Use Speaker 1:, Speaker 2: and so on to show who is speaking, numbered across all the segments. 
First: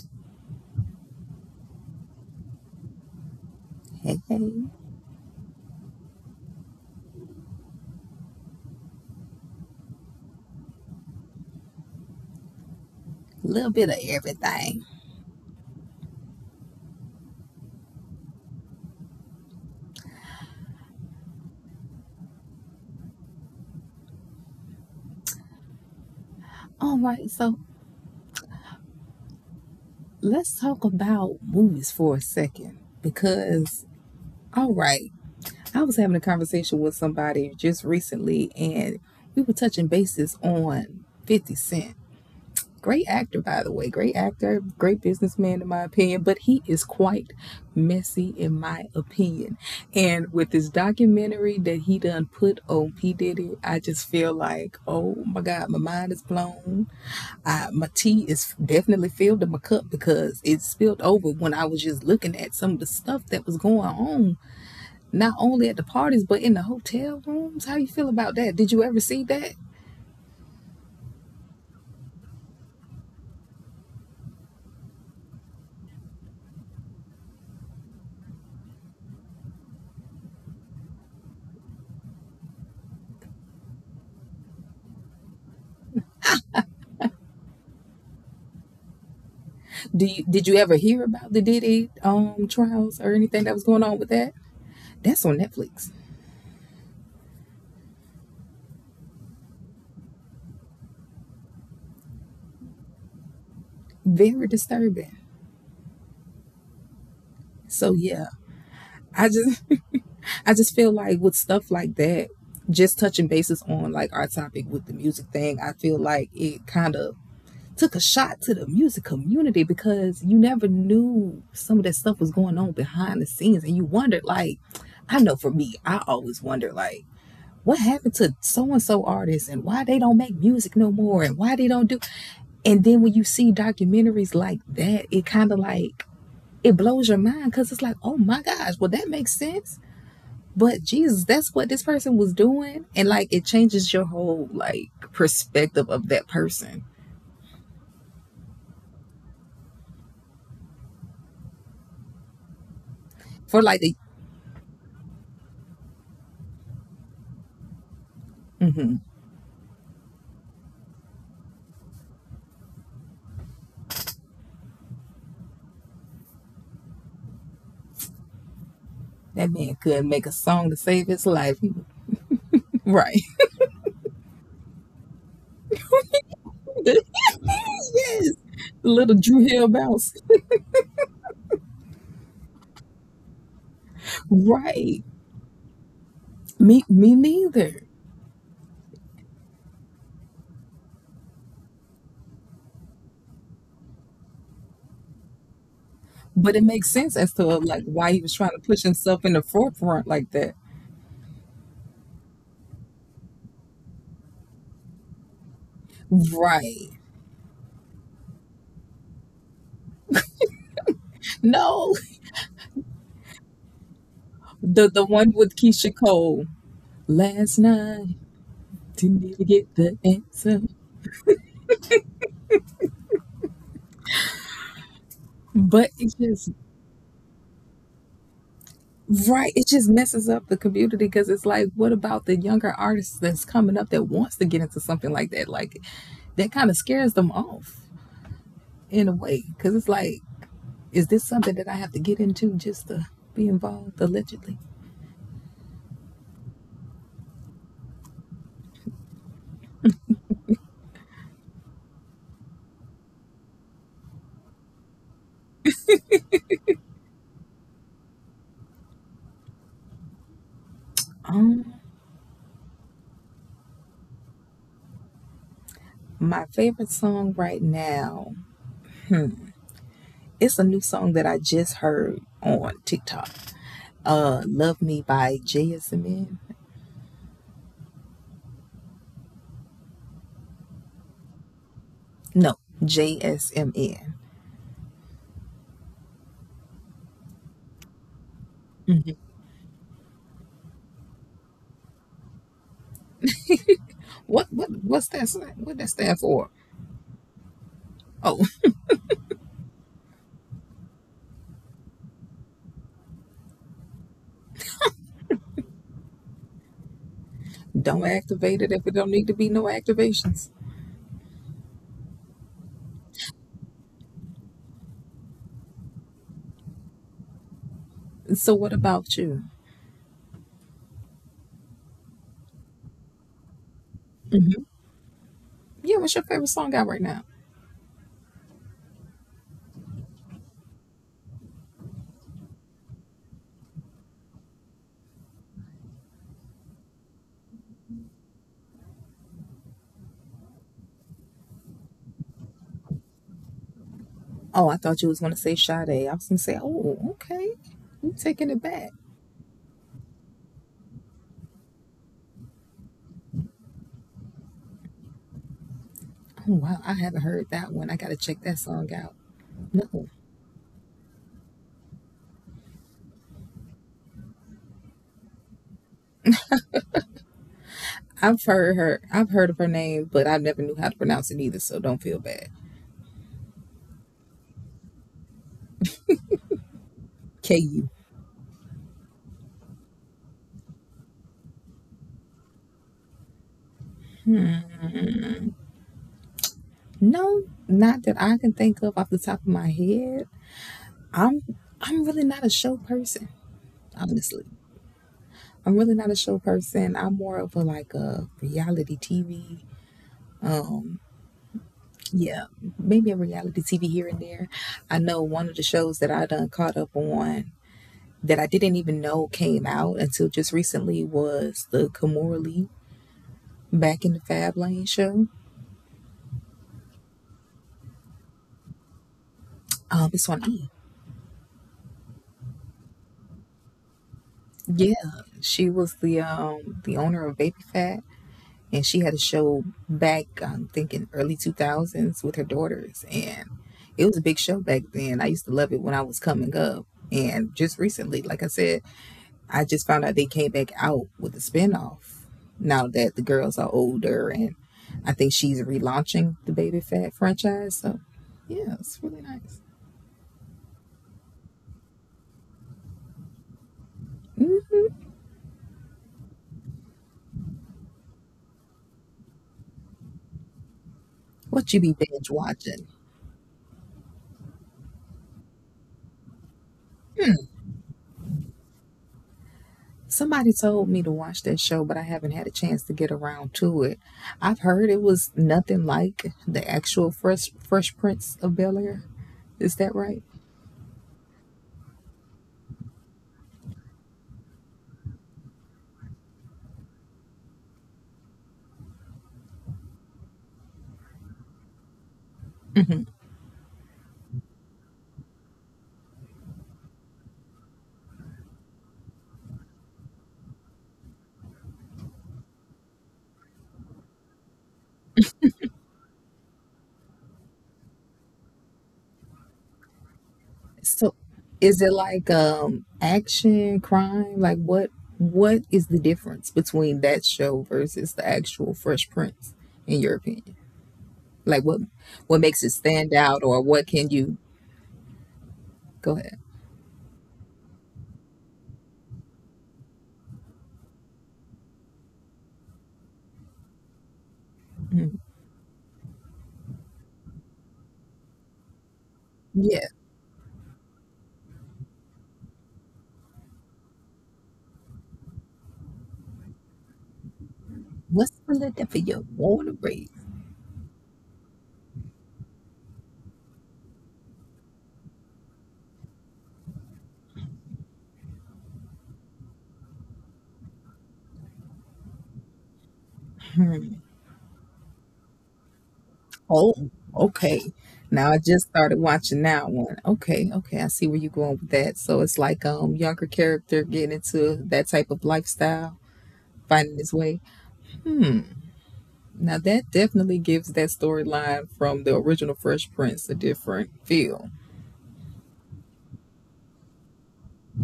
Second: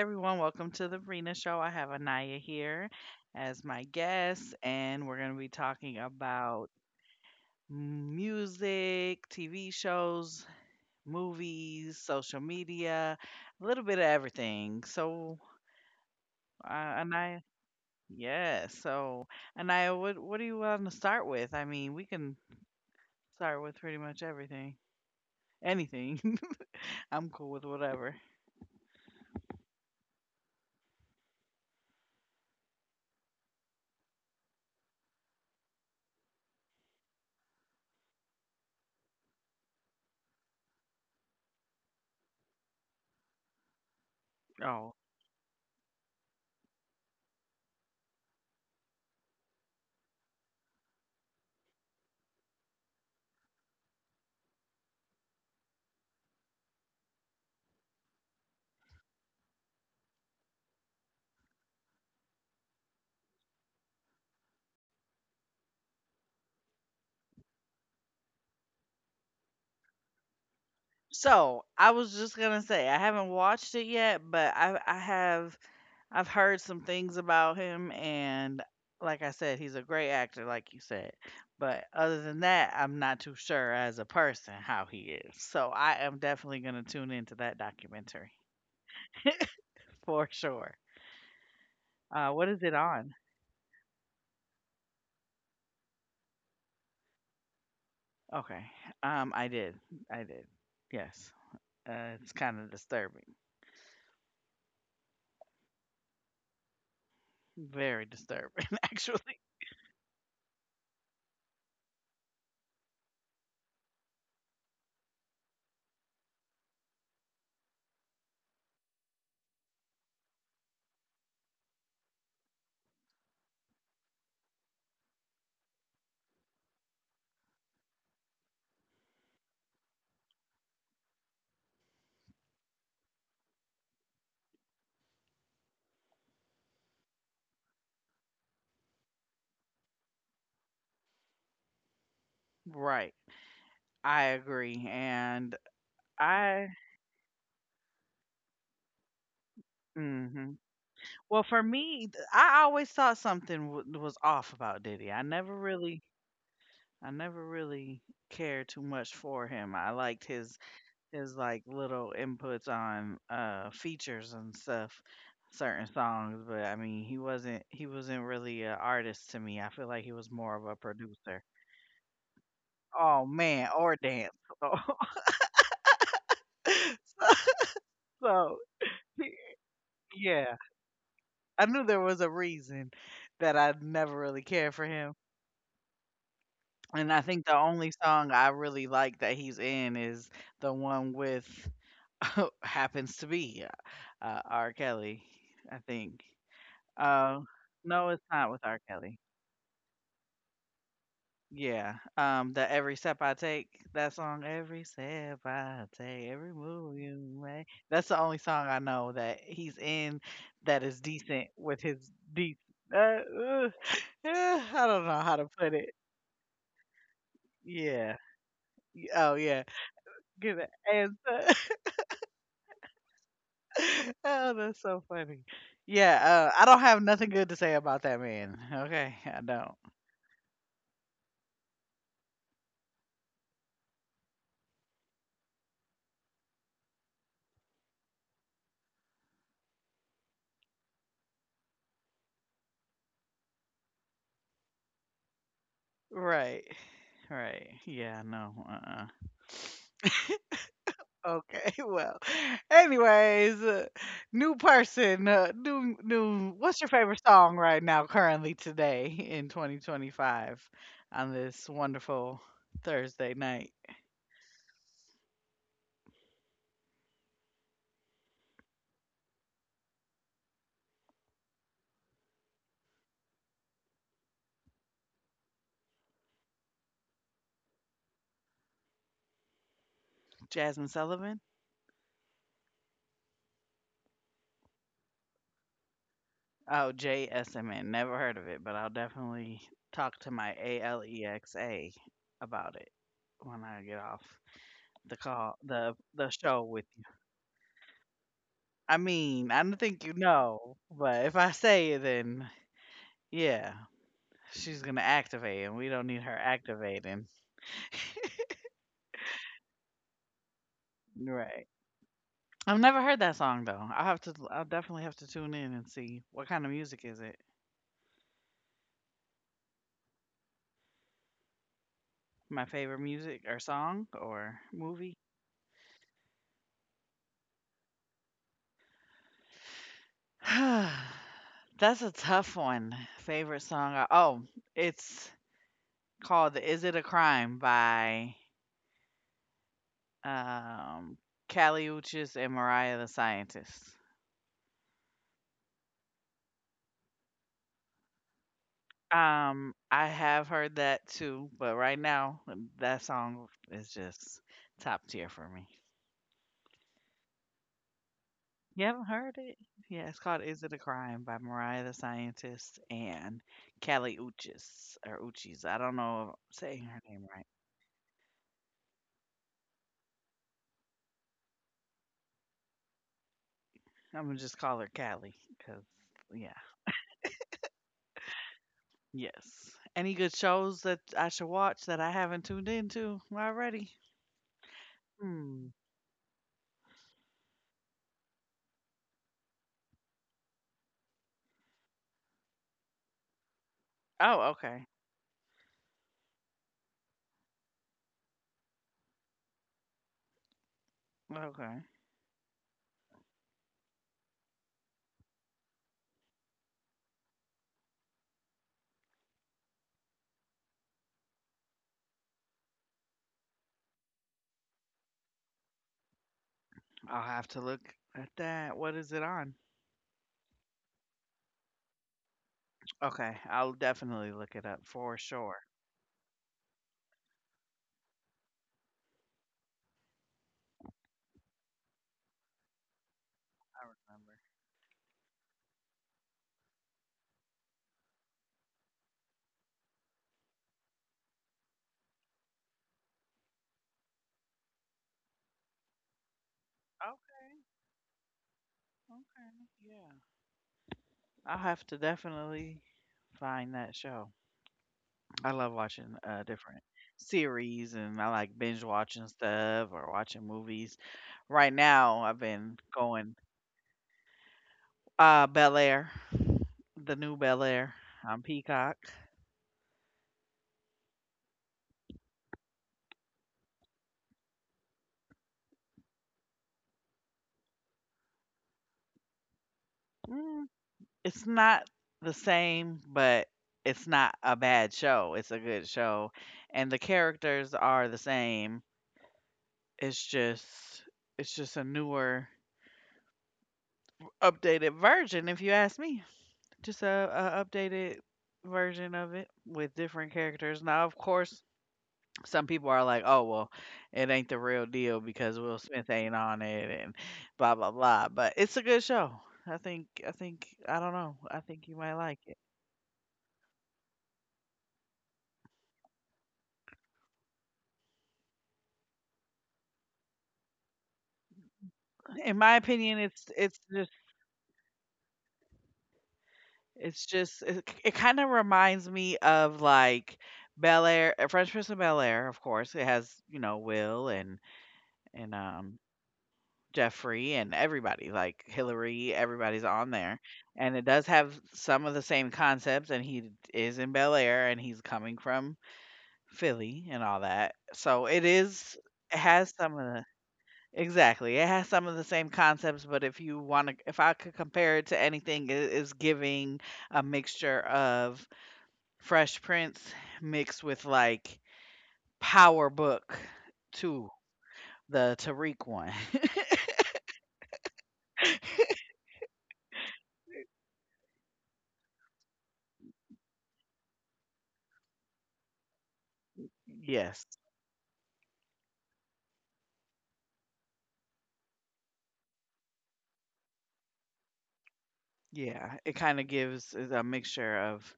Speaker 1: Everyone, welcome to the Brina Show. I have Anaya here as my
Speaker 2: Hey, hey, a
Speaker 1: guest, and we're going to be talking about music, TV shows, movies, social media, a
Speaker 2: little
Speaker 1: little
Speaker 2: bit of
Speaker 1: bit of everything.
Speaker 2: everything.
Speaker 1: So, Anaya, yeah. So, Anaya, what do you want to start with? I mean, we can start with pretty much everything, anything.
Speaker 2: All
Speaker 1: I'm
Speaker 2: right,
Speaker 1: cool
Speaker 2: so
Speaker 1: with whatever.
Speaker 2: let's talk about movies for a second because, all right, I was having a conversation with somebody just recently and we were touching bases on 50 Cent. Great actor, by the way, great actor,
Speaker 1: Oh.
Speaker 2: great businessman, in my opinion, but he is quite messy, in my opinion. And with this documentary that he done put on P. Diddy, I just feel like, oh my God, my mind is blown. I, my tea is definitely filled in my cup because it spilled over when I was just looking at some of the stuff that was going on, not only at the parties but in the hotel rooms. How you feel about that? Did you ever see that?
Speaker 1: So I was just gonna say I haven't watched it yet, but I've heard some things about him, and like I said, he's a great actor, like you said. But other than that, I'm not too sure as a person how he is. So I am definitely going to tune into that documentary
Speaker 2: Do you
Speaker 1: for
Speaker 2: did you ever
Speaker 1: sure.
Speaker 2: hear about the Diddy
Speaker 1: What is it
Speaker 2: trials or
Speaker 1: on?
Speaker 2: anything that was going on with that? That's on Netflix.
Speaker 1: Okay. I did. I did. Yes. It's kind of disturbing.
Speaker 2: Very disturbing. So
Speaker 1: Very
Speaker 2: yeah,
Speaker 1: disturbing,
Speaker 2: I
Speaker 1: actually.
Speaker 2: just I just feel like with stuff like that, just touching bases on like our topic with the music thing, I feel like it kind of took a shot to the music community because you never knew some of that stuff was going on behind the scenes and you wondered like, I know for me, I always wonder like what happened to so and so artists and why they don't make music no more and why they don't do. And then when you see documentaries like that, it kind of like it blows your mind cuz it's like, "Oh my gosh, well that makes sense." But Jesus, that's what this person was doing and like it
Speaker 1: Right.
Speaker 2: changes your whole
Speaker 1: I
Speaker 2: like
Speaker 1: agree.
Speaker 2: perspective
Speaker 1: And
Speaker 2: of that person.
Speaker 1: I. mhm. Well, for me, I always
Speaker 2: For
Speaker 1: thought
Speaker 2: like the
Speaker 1: something was off about Diddy. I never really
Speaker 2: mhm.
Speaker 1: cared too much for him. I liked his like little inputs on features and stuff, certain songs. But I mean, he wasn't really an
Speaker 2: That man
Speaker 1: artist to
Speaker 2: couldn't
Speaker 1: me. I
Speaker 2: make a
Speaker 1: feel like he
Speaker 2: song to
Speaker 1: was
Speaker 2: save
Speaker 1: more of
Speaker 2: his
Speaker 1: a
Speaker 2: life.
Speaker 1: producer.
Speaker 2: Right.
Speaker 1: Oh man, or dance.
Speaker 2: yes. Little
Speaker 1: So,
Speaker 2: Drew Hill
Speaker 1: so,
Speaker 2: Bounce.
Speaker 1: yeah, I knew there was a reason that I never
Speaker 2: Right.
Speaker 1: really cared for him.
Speaker 2: Me
Speaker 1: And
Speaker 2: neither.
Speaker 1: I think the only song I really like that he's in is the one with happens to be R. Kelly, I
Speaker 2: But it
Speaker 1: think.
Speaker 2: makes sense as to like
Speaker 1: Uh,
Speaker 2: why he was trying
Speaker 1: no,
Speaker 2: to
Speaker 1: it's
Speaker 2: push
Speaker 1: not with R.
Speaker 2: himself in the
Speaker 1: Kelly.
Speaker 2: forefront like that.
Speaker 1: Yeah, the every step I take, that song, every step I take, every
Speaker 2: Right.
Speaker 1: move you make. That's the only song I know that he's in that is decent
Speaker 2: No.
Speaker 1: with his deep. Uh, uh, I
Speaker 2: The
Speaker 1: don't know
Speaker 2: one
Speaker 1: how
Speaker 2: with
Speaker 1: to put
Speaker 2: Keisha
Speaker 1: it.
Speaker 2: Cole. Last night
Speaker 1: Yeah.
Speaker 2: didn't
Speaker 1: Oh
Speaker 2: even
Speaker 1: yeah.
Speaker 2: get the
Speaker 1: Give
Speaker 2: answer.
Speaker 1: it answer. oh, that's so funny.
Speaker 2: But it's
Speaker 1: Yeah, I
Speaker 2: just.
Speaker 1: don't have nothing good to say about that man. Okay, I
Speaker 2: Right.
Speaker 1: don't.
Speaker 2: It just messes up the community because it's like, what about the younger artists that's coming up that wants to get into something like that? Like, that kind of scares them off in a way because it's like, is this something that I have to get into just to be involved allegedly?
Speaker 1: Right, right. Yeah, no. Okay. Well. Anyways, new person. New. What's your favorite song right now, currently today in 2025, on
Speaker 2: Um,
Speaker 1: this wonderful Thursday night?
Speaker 2: my favorite song right now, it's a new song that I just heard on TikTok. "Love Me" by JSMN.
Speaker 1: Jasmine Sullivan.
Speaker 2: No, JSMN.
Speaker 1: Oh, JSMN. Never heard of it,
Speaker 2: Mm.
Speaker 1: but I'll definitely talk to my ALEXA about it when I
Speaker 2: What
Speaker 1: get
Speaker 2: what
Speaker 1: off
Speaker 2: what's that?
Speaker 1: the
Speaker 2: What that
Speaker 1: call,
Speaker 2: stand
Speaker 1: the
Speaker 2: for?
Speaker 1: the show with you.
Speaker 2: Oh.
Speaker 1: I mean, I don't think you know, but if I say it, then yeah, she's gonna activate, and we don't need her activating.
Speaker 2: Don't activate it if it don't need to be no activations.
Speaker 1: Right. I've never heard that song though. I'll have to. I'll definitely have to tune in and see what kind of music is it.
Speaker 2: So what about you?
Speaker 1: My favorite music or song
Speaker 2: Hmm.
Speaker 1: or movie.
Speaker 2: Yeah, what's your favorite song out right now?
Speaker 1: That's a tough one. Favorite song? Oh, it's called "Is It a Crime" by um, Kali Uchis and Mariah the Scientist.
Speaker 2: Oh, I thought you was gonna say Sade. I was gonna say, oh, okay, you taking it back.
Speaker 1: I have heard that too, but right now that song is just top tier for me.
Speaker 2: Oh, wow, I haven't heard that one. I gotta check that song
Speaker 1: You haven't
Speaker 2: out.
Speaker 1: heard it?
Speaker 2: No,
Speaker 1: Yeah, it's called "Is It a Crime" by Mariah the Scientist and Kali Uchis or Uchis. I don't know saying her name right.
Speaker 2: I've heard her. I've heard of her name, but I never knew how to pronounce it either. So don't feel bad.
Speaker 1: I'm gonna just call her Callie, cause yeah,
Speaker 2: Ku.
Speaker 1: yes. Any good shows that I should watch that I haven't tuned into already? Hmm.
Speaker 2: No, not that I can think of off the top of my head. I'm I'm really not a show person, honestly.
Speaker 1: Oh, okay,
Speaker 2: I'm really not a show person. I'm more of a like a reality TV. Um,
Speaker 1: okay.
Speaker 2: yeah, maybe a reality TV here and there. I know one of the shows that I done caught up on that I didn't even know came out until just recently was the Kimora Lee Back in the Fab Lane show.
Speaker 1: I'll have to look at that. What is it on?
Speaker 2: It's on E.
Speaker 1: Okay, I'll definitely look it up
Speaker 2: Yeah,
Speaker 1: for sure.
Speaker 2: she was the owner of Baby Fat and she had a show back, I'm thinking early 2000s, with her daughters, and
Speaker 1: I
Speaker 2: it was a big
Speaker 1: remember.
Speaker 2: show back then. I used to love it when I was coming up, and just recently, like I said, I just found out they came back out with a spinoff now that the girls are older, and I think she's relaunching the Baby Fat
Speaker 1: Okay,
Speaker 2: franchise, so yeah, it's really nice.
Speaker 1: okay, yeah. I'll have to definitely find that show.
Speaker 2: Hmm.
Speaker 1: I love watching different series, and I like binge watching stuff or watching movies
Speaker 2: What
Speaker 1: right
Speaker 2: you be
Speaker 1: now
Speaker 2: binge
Speaker 1: I've been
Speaker 2: watching?
Speaker 1: going Uh, Bel Air, the new Bel Air on Peacock.
Speaker 2: Somebody told me to watch that show, but I haven't had a chance to get around to it. I've heard it was nothing like the actual Fresh Prince of Bel Air. Is that right?
Speaker 1: Mm, it's not the same, but it's not a bad show. It's a good show, and the characters are the same. It's just it's just a newer,
Speaker 2: Hmm.
Speaker 1: updated version, if you ask me. Just a updated version of it with different characters. Now, of course, some people are like, oh, well, it ain't the real deal because Will Smith ain't on it and blah, blah, blah. But it's a good show. I don't know.
Speaker 2: So,
Speaker 1: I think you might
Speaker 2: is it
Speaker 1: like it.
Speaker 2: like action, crime? Like what? What is the difference between that show versus the actual Fresh Prince, in your opinion? Like what?
Speaker 1: In
Speaker 2: What
Speaker 1: my
Speaker 2: makes it
Speaker 1: opinion,
Speaker 2: stand out, or what can you go ahead?
Speaker 1: it kind of reminds me of like Bel Air, French Prince of Bel Air, of course. It has, you know, Will and,
Speaker 2: Mhm.
Speaker 1: and, um, Jeffrey and everybody, like Hillary, everybody's
Speaker 2: Yeah,
Speaker 1: on there. And it does have some of the same concepts, and he is in Bel Air and he's coming from Philly and all that. So it
Speaker 2: what's
Speaker 1: is,
Speaker 2: the difference for
Speaker 1: it
Speaker 2: your
Speaker 1: has some of
Speaker 2: water
Speaker 1: the,
Speaker 2: rate?
Speaker 1: exactly, it has some of the same concepts, but if I could compare it to anything, it is giving a mixture of Fresh Prince mixed with like Power Book 2, the Tariq one.
Speaker 2: Oh, okay. Now I just started watching that one. Okay, okay, I see where you're going with that. So it's like younger character getting into that type of lifestyle, finding
Speaker 1: yes.
Speaker 2: his way. Hmm. Now that definitely gives that storyline from the original Fresh Prince a different feel.
Speaker 1: Yeah, it kinda gives is a mixture of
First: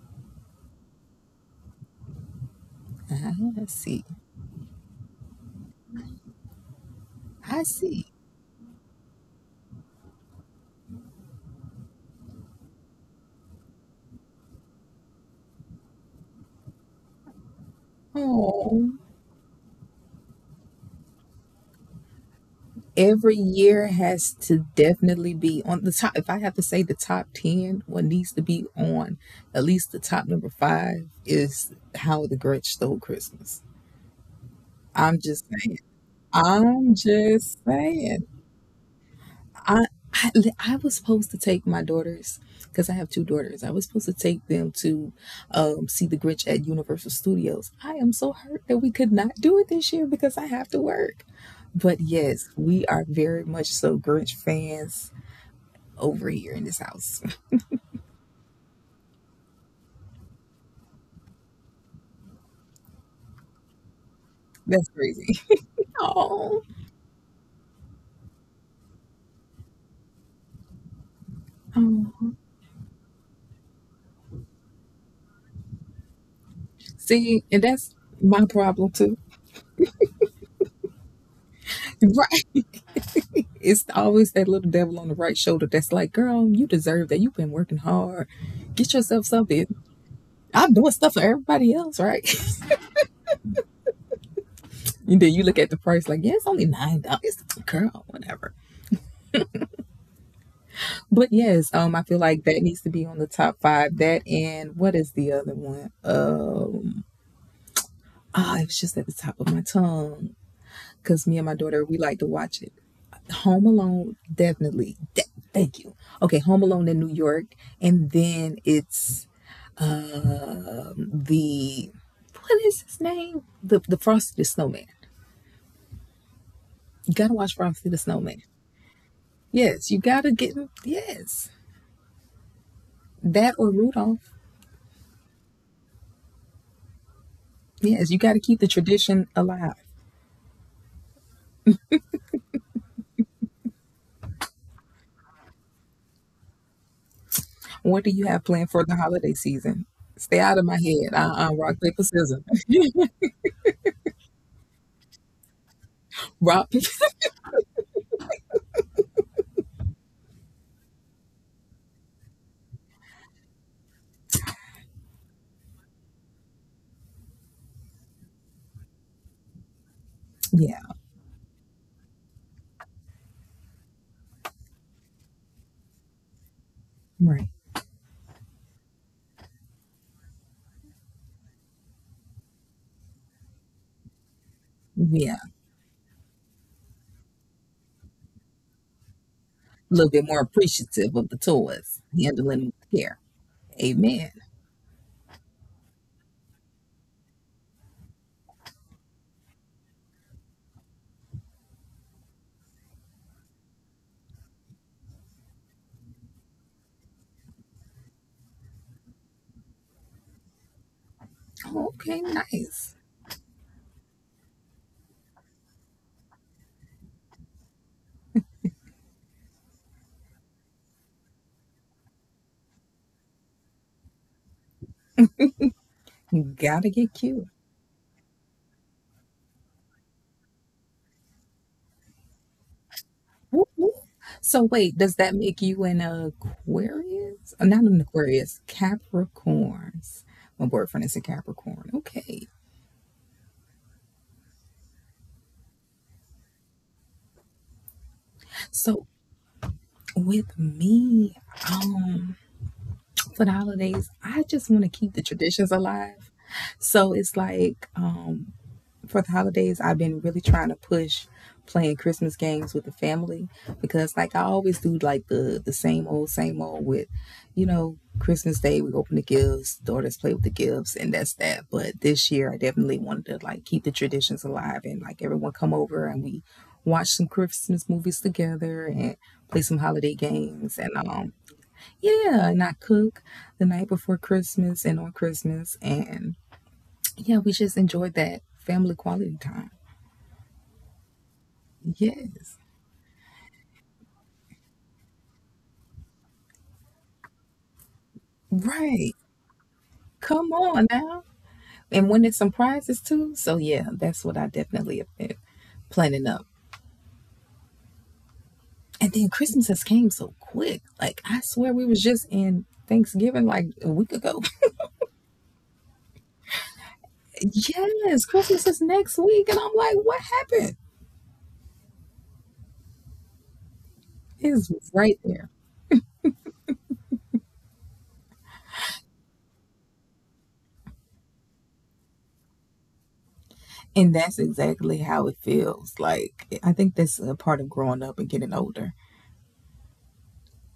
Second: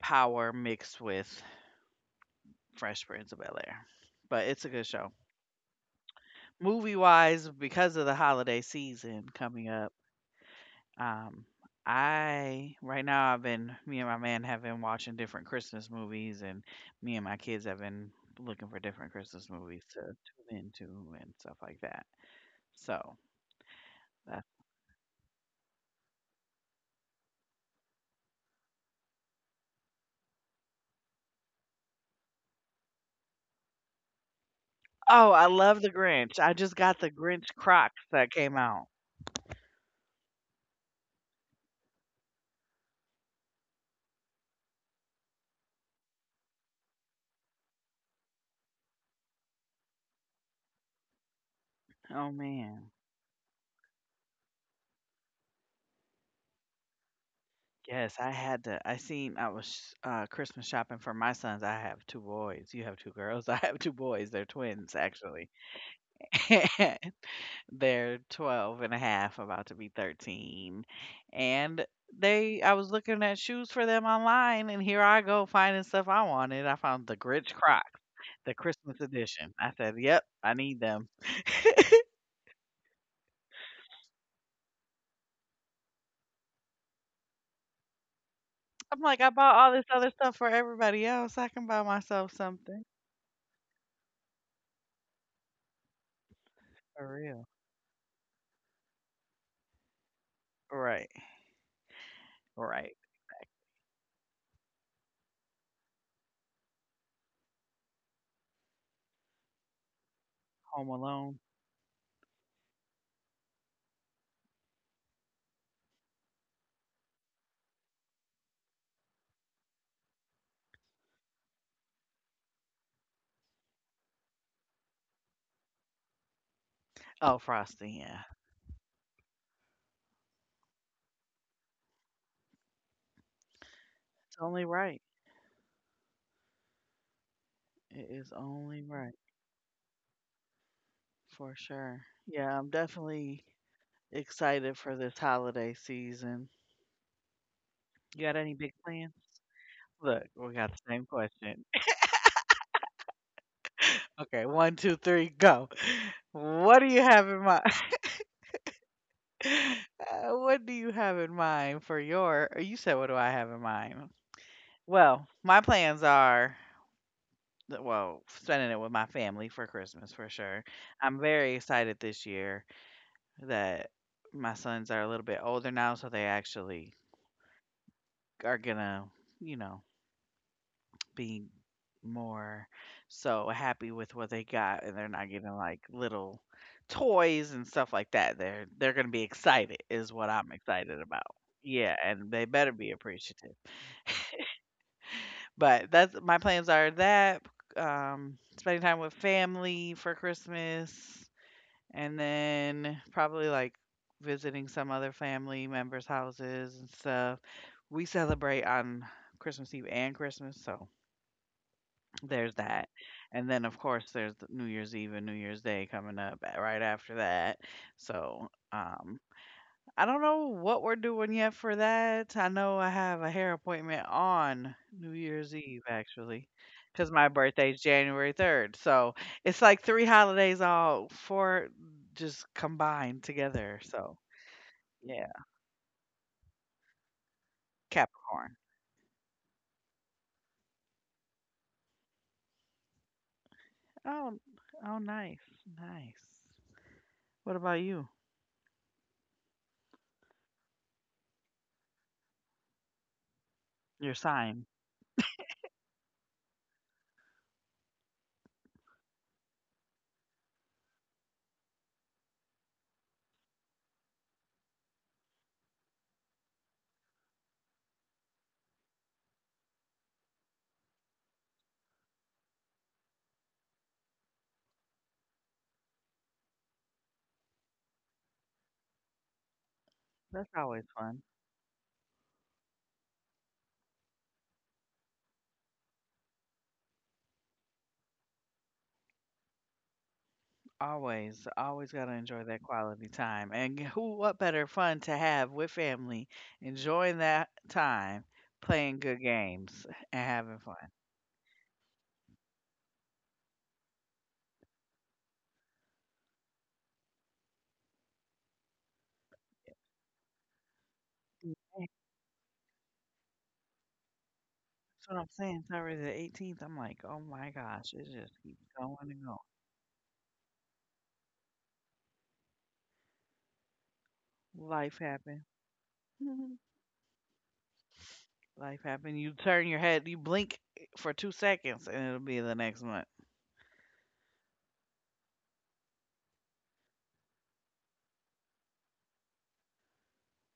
Speaker 1: power mixed with Fresh Prince
Speaker 2: Ah,
Speaker 1: of
Speaker 2: I
Speaker 1: Bel-Air,
Speaker 2: see.
Speaker 1: but it's a good show. Movie-wise,
Speaker 2: I
Speaker 1: because
Speaker 2: see.
Speaker 1: of the holiday season coming up, um, I right now I've been me and my man have been watching different Christmas movies, and me and my kids have been looking for
Speaker 2: Oh.
Speaker 1: different Christmas movies to tune into and stuff like that. So,
Speaker 2: Every year has
Speaker 1: that's
Speaker 2: to definitely be on the top. If I have to say the top 10, what needs to be on at least the top number five is How the Grinch Stole Christmas. I'm
Speaker 1: Oh,
Speaker 2: just
Speaker 1: I
Speaker 2: saying.
Speaker 1: love The Grinch. I just
Speaker 2: I'm
Speaker 1: got The Grinch
Speaker 2: just
Speaker 1: Crocs
Speaker 2: saying.
Speaker 1: that came out.
Speaker 2: I, I, I was supposed to take my daughters, because I have two daughters, I was supposed to take them to see the Grinch at Universal Studios. I am so hurt that we could not do it this year because I have to work. But
Speaker 1: Oh,
Speaker 2: yes, we
Speaker 1: man.
Speaker 2: are very much so Grinch fans over here in this house.
Speaker 1: Yes, I had to. I seen I was Christmas shopping for my sons. I have two boys. You have two girls. I have two boys. They're
Speaker 2: That's
Speaker 1: twins,
Speaker 2: crazy.
Speaker 1: actually.
Speaker 2: Oh,
Speaker 1: They're 12 and a half, about to be 13. And
Speaker 2: um,
Speaker 1: they, I was looking at shoes for them online, and here I go finding stuff I wanted. I found the
Speaker 2: see,
Speaker 1: Grinch
Speaker 2: and that's
Speaker 1: Crocs,
Speaker 2: my
Speaker 1: the
Speaker 2: problem
Speaker 1: Christmas
Speaker 2: too.
Speaker 1: edition. I said, "Yep, I need them."
Speaker 2: Right. It's always that little devil on the right shoulder that's like, girl, you deserve that. You've been working hard. Get
Speaker 1: I'm like,
Speaker 2: yourself
Speaker 1: I bought
Speaker 2: something.
Speaker 1: all this other stuff for
Speaker 2: I'm doing
Speaker 1: everybody
Speaker 2: stuff for
Speaker 1: else. I can
Speaker 2: everybody
Speaker 1: buy
Speaker 2: else, right?
Speaker 1: myself something
Speaker 2: And then you look at the price like, yeah, it's only nine
Speaker 1: for
Speaker 2: dollars.
Speaker 1: real.
Speaker 2: Girl, whatever.
Speaker 1: Right,
Speaker 2: But yes, I feel like that needs to
Speaker 1: right.
Speaker 2: be on the top five. That and what is the other one? Oh, it was just at the top of my tongue
Speaker 1: Home
Speaker 2: because me
Speaker 1: Alone.
Speaker 2: and my daughter we like to watch it. Home Alone, definitely. Thank you. Okay, Home Alone in New York, and then it's the what is his name? The Frosty the Snowman. You gotta
Speaker 1: Oh,
Speaker 2: watch Frosty
Speaker 1: frosting,
Speaker 2: the
Speaker 1: yeah.
Speaker 2: Snowman. Yes, you gotta get him. Yes, that or Rudolph.
Speaker 1: It's only right.
Speaker 2: Yes,
Speaker 1: It
Speaker 2: you
Speaker 1: is
Speaker 2: gotta keep the
Speaker 1: only right
Speaker 2: tradition alive.
Speaker 1: for sure. Yeah, I'm definitely excited for this holiday season.
Speaker 2: What do you
Speaker 1: You got
Speaker 2: have
Speaker 1: any
Speaker 2: planned
Speaker 1: big
Speaker 2: for the
Speaker 1: plans?
Speaker 2: holiday season?
Speaker 1: Look,
Speaker 2: Stay out
Speaker 1: we
Speaker 2: of
Speaker 1: got
Speaker 2: my
Speaker 1: the same
Speaker 2: head.
Speaker 1: question.
Speaker 2: Rock paper scissors.
Speaker 1: Okay, one, two, three, go.
Speaker 2: Rock
Speaker 1: What do
Speaker 2: paper.
Speaker 1: you have in mind? What do you have in mind for your? Or You said, what do I have in mind? Well, well, spending it with my family for Christmas for sure.
Speaker 2: Yeah,
Speaker 1: I'm very excited this year that my sons are a little bit older now, so they actually
Speaker 2: right.
Speaker 1: are gonna, you know, be more so happy with what they got, and they're not
Speaker 2: Yeah, a
Speaker 1: getting like little toys and stuff like that. They're gonna be excited,
Speaker 2: little
Speaker 1: is
Speaker 2: bit
Speaker 1: what
Speaker 2: more
Speaker 1: I'm excited
Speaker 2: appreciative
Speaker 1: about.
Speaker 2: of the
Speaker 1: Yeah,
Speaker 2: toys,
Speaker 1: and they
Speaker 2: handling
Speaker 1: better be
Speaker 2: with care.
Speaker 1: appreciative.
Speaker 2: Amen.
Speaker 1: But that's my plans are that spending time with family for Christmas. And then probably like visiting some other family members' houses and stuff. We celebrate on Christmas Eve and Christmas, so
Speaker 2: Oh, okay,
Speaker 1: there's that.
Speaker 2: nice.
Speaker 1: And then of course there's the New Year's Eve and New Year's Day coming up right after that. So, I don't know what we're doing yet for that. I know I have a hair appointment on New Year's Eve,
Speaker 2: You
Speaker 1: actually,
Speaker 2: gotta
Speaker 1: because
Speaker 2: get
Speaker 1: my
Speaker 2: cute.
Speaker 1: birthday's January 3rd. So it's like three holidays all four just combined
Speaker 2: Whoop,
Speaker 1: together.
Speaker 2: whoop.
Speaker 1: So
Speaker 2: So wait, does
Speaker 1: yeah,
Speaker 2: that make you an Aquarius? Not an
Speaker 1: Capricorn.
Speaker 2: Aquarius, Capricorns. My boyfriend is a Capricorn. Okay.
Speaker 1: Oh, oh, nice, nice. What about you?
Speaker 2: So with me, um, for the holidays,
Speaker 1: Your
Speaker 2: I
Speaker 1: sign.
Speaker 2: just want to keep the traditions alive. So it's like, for the holidays, I've been really trying to push playing Christmas games with the family because, like, I always do like the same old with, you know, Christmas Day we open the gifts, daughters play with the gifts, and that's that. But this year, I definitely wanted to like keep the traditions alive and like everyone come over and we watch some Christmas movies together and play some holiday
Speaker 1: That's
Speaker 2: games, and
Speaker 1: always fun.
Speaker 2: yeah, and I cook the night before Christmas and on Christmas, and yeah, we just enjoyed that family quality time.
Speaker 1: Always, always got to enjoy
Speaker 2: Yes.
Speaker 1: that quality time. And who, what better fun to have with family, enjoying that time, playing
Speaker 2: Right.
Speaker 1: good games and
Speaker 2: Come
Speaker 1: having
Speaker 2: on
Speaker 1: fun.
Speaker 2: now. And winning some prizes too. So yeah, that's what I definitely have been planning up. And then Christmas has came so quick. Like I
Speaker 1: Yeah,
Speaker 2: swear we was just in Thanksgiving like a week ago.
Speaker 1: that's what I'm saying. It's already the 18th. I'm like, oh my gosh, it
Speaker 2: Yes,
Speaker 1: just
Speaker 2: Christmas
Speaker 1: keeps
Speaker 2: is
Speaker 1: going
Speaker 2: next
Speaker 1: and
Speaker 2: week. And I'm like, what happened? It's
Speaker 1: going. Life
Speaker 2: right there.
Speaker 1: happen. Life happen. You turn your head, you blink eh, for 2 seconds, and it'll be the next month.
Speaker 2: And that's exactly how it feels. Like I think that's a part of growing up and getting older.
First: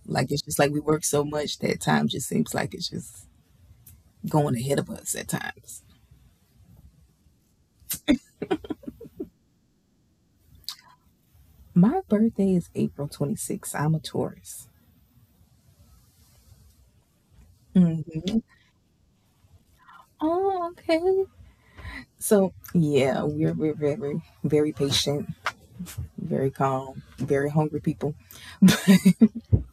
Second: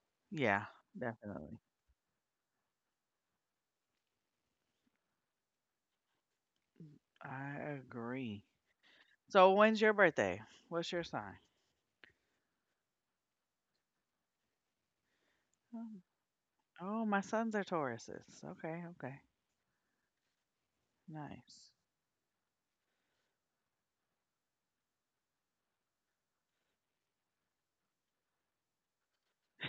Speaker 2: Like it's just
Speaker 1: Yeah,
Speaker 2: like we work so much
Speaker 1: definitely.
Speaker 2: that time just seems like it's just going ahead of us at times.
Speaker 1: I agree. So when's your birthday? What's your sign?
Speaker 2: My birthday is April 26th. I'm a Taurus.
Speaker 1: Oh, my sons are
Speaker 2: Hmm.
Speaker 1: Tauruses. Okay, okay.
Speaker 2: Oh, okay.
Speaker 1: Nice.
Speaker 2: So, yeah, we're very, very patient, very calm, very hungry people.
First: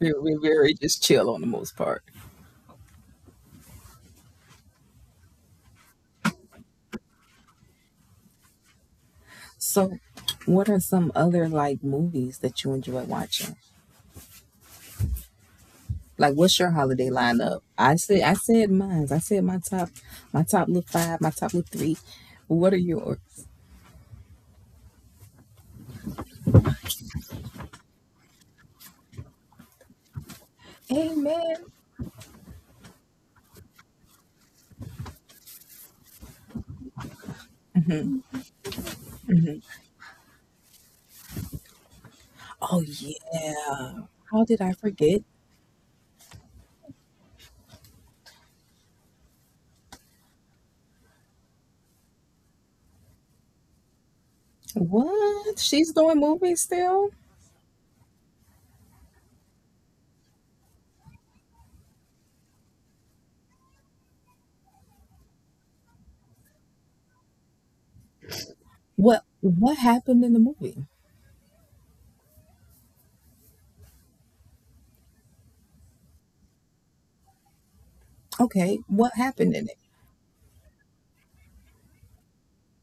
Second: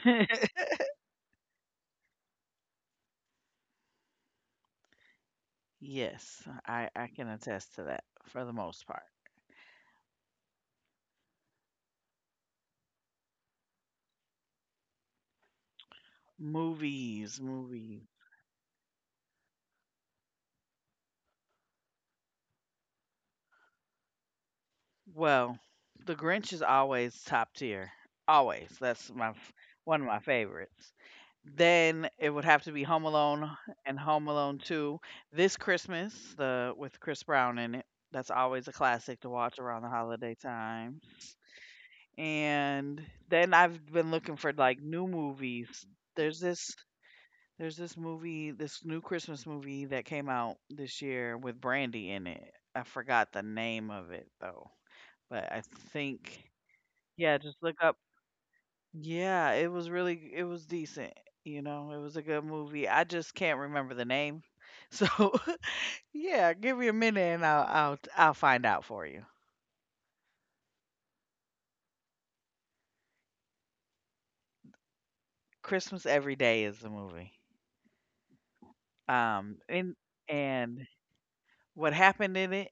Speaker 2: We're very just chill on the most part.
Speaker 1: Yes, I can attest to that for the most part.
Speaker 2: So, what are some other like movies that you enjoy watching? Like, what's your holiday
Speaker 1: Movies,
Speaker 2: lineup?
Speaker 1: movies.
Speaker 2: I said mine. I said my top, My top little five, my top little three. What are yours?
Speaker 1: Well, The Grinch is always top tier. Always. One of my favorites.
Speaker 2: Amen.
Speaker 1: Then it would have to be Home Alone and Home Alone 2. This Christmas, the with Chris Brown in it. That's always a classic to watch around the holiday time.
Speaker 2: Oh,
Speaker 1: And then I've
Speaker 2: yeah.
Speaker 1: been looking
Speaker 2: How did
Speaker 1: for
Speaker 2: I
Speaker 1: like new
Speaker 2: forget?
Speaker 1: movies. There's this there's this movie, this new Christmas movie that came out this year with Brandy in it. I forgot the name of it though, but
Speaker 2: What?
Speaker 1: I
Speaker 2: She's doing
Speaker 1: think
Speaker 2: movies still?
Speaker 1: yeah, just look up. Yeah, it was really it was decent. You know, it was a good movie. I just can't remember the name. So yeah, give me a minute and I'll find out for you.
Speaker 2: What happened in the movie?
Speaker 1: Christmas Every Day is the movie.
Speaker 2: Okay, what happened in
Speaker 1: Um
Speaker 2: it?
Speaker 1: and and what happened in it.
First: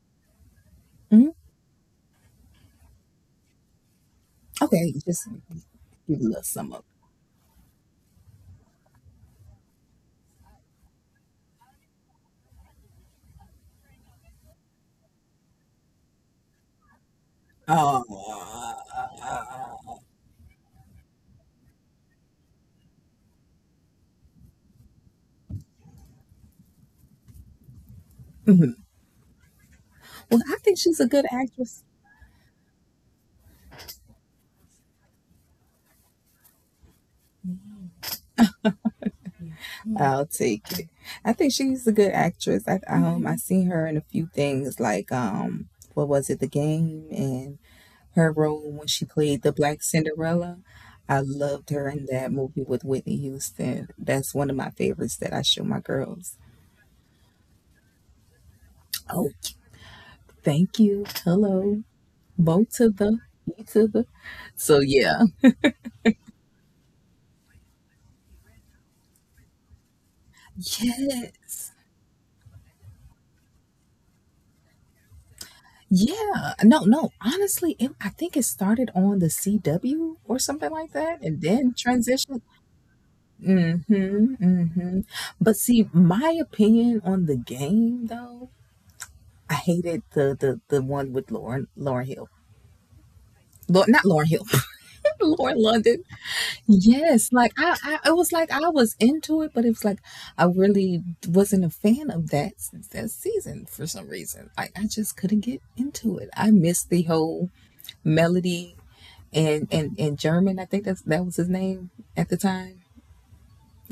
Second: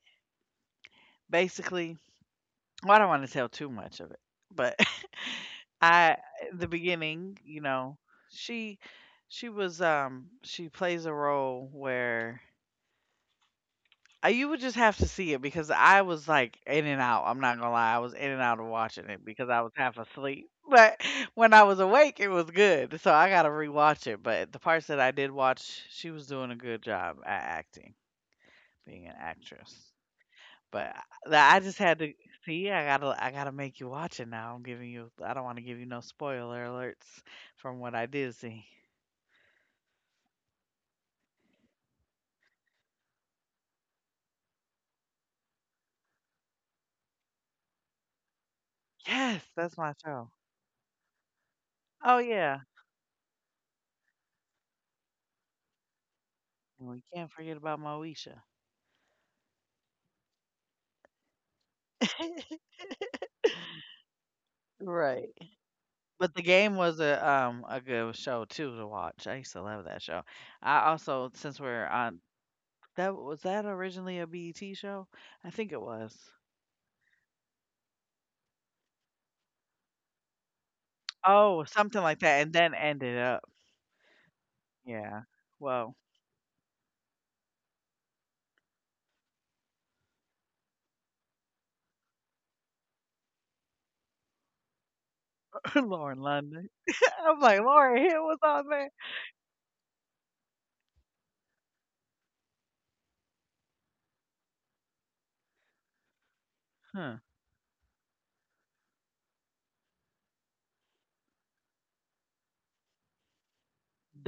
Speaker 2: Hmm.
Speaker 1: Basically, well, I don't want to tell too much of it, but
Speaker 2: Okay, just
Speaker 1: I
Speaker 2: give a little
Speaker 1: the
Speaker 2: sum up.
Speaker 1: beginning, you know, she she was she plays a role where you would just have to see it because I was like in and out. I'm not gonna lie, I was in and
Speaker 2: Oh,
Speaker 1: out of watching it because I was half asleep. But when I was awake, it was good. So I gotta rewatch it. But the parts that I did watch, she was doing a good job at acting,
Speaker 2: mhm.
Speaker 1: being an actress.
Speaker 2: Well, I think
Speaker 1: But
Speaker 2: she's a good
Speaker 1: I just
Speaker 2: actress.
Speaker 1: had to see, I gotta make you watch it now. I'm giving you I don't wanna give you no spoiler alerts from what I did see.
Speaker 2: I'll take it. I think she's a good actress. I seen her in a few things like what was it, The Game, and her role when she
Speaker 1: Yes,
Speaker 2: played the
Speaker 1: that's
Speaker 2: Black
Speaker 1: my show.
Speaker 2: Cinderella. I loved her in
Speaker 1: Oh
Speaker 2: that
Speaker 1: yeah.
Speaker 2: movie with Whitney Houston. That's one of my favorites that I show my girls.
Speaker 1: And we can't forget about Moesha.
Speaker 2: Oh, thank you. Hello. Bo to the, you to the. So, yeah.
Speaker 1: Right. But the game was a good show too to watch. I used to love that show. I also since
Speaker 2: Yes.
Speaker 1: we're on that was that originally a BET show? I think it was.
Speaker 2: Yeah. No, no, honestly, I think it started on the CW or something like that and
Speaker 1: Oh,
Speaker 2: then
Speaker 1: something like that and
Speaker 2: transitioned.
Speaker 1: then ended up.
Speaker 2: Mm-hmm. Mm-hmm.
Speaker 1: Yeah.
Speaker 2: But
Speaker 1: Well,
Speaker 2: see, my opinion on the game, though, I hated the one with Lauren Hill. Lord, not Lauren Hill, Lauren
Speaker 1: Lauren
Speaker 2: London.
Speaker 1: London. I'm like,
Speaker 2: Yes, like
Speaker 1: Lauren Hill was
Speaker 2: it
Speaker 1: on
Speaker 2: was like
Speaker 1: there.
Speaker 2: I was into it, but it was like I really wasn't a fan of that season for some reason. I just couldn't get into it. I
Speaker 1: Huh.
Speaker 2: missed the whole melody and and German. I think that was his name at the time,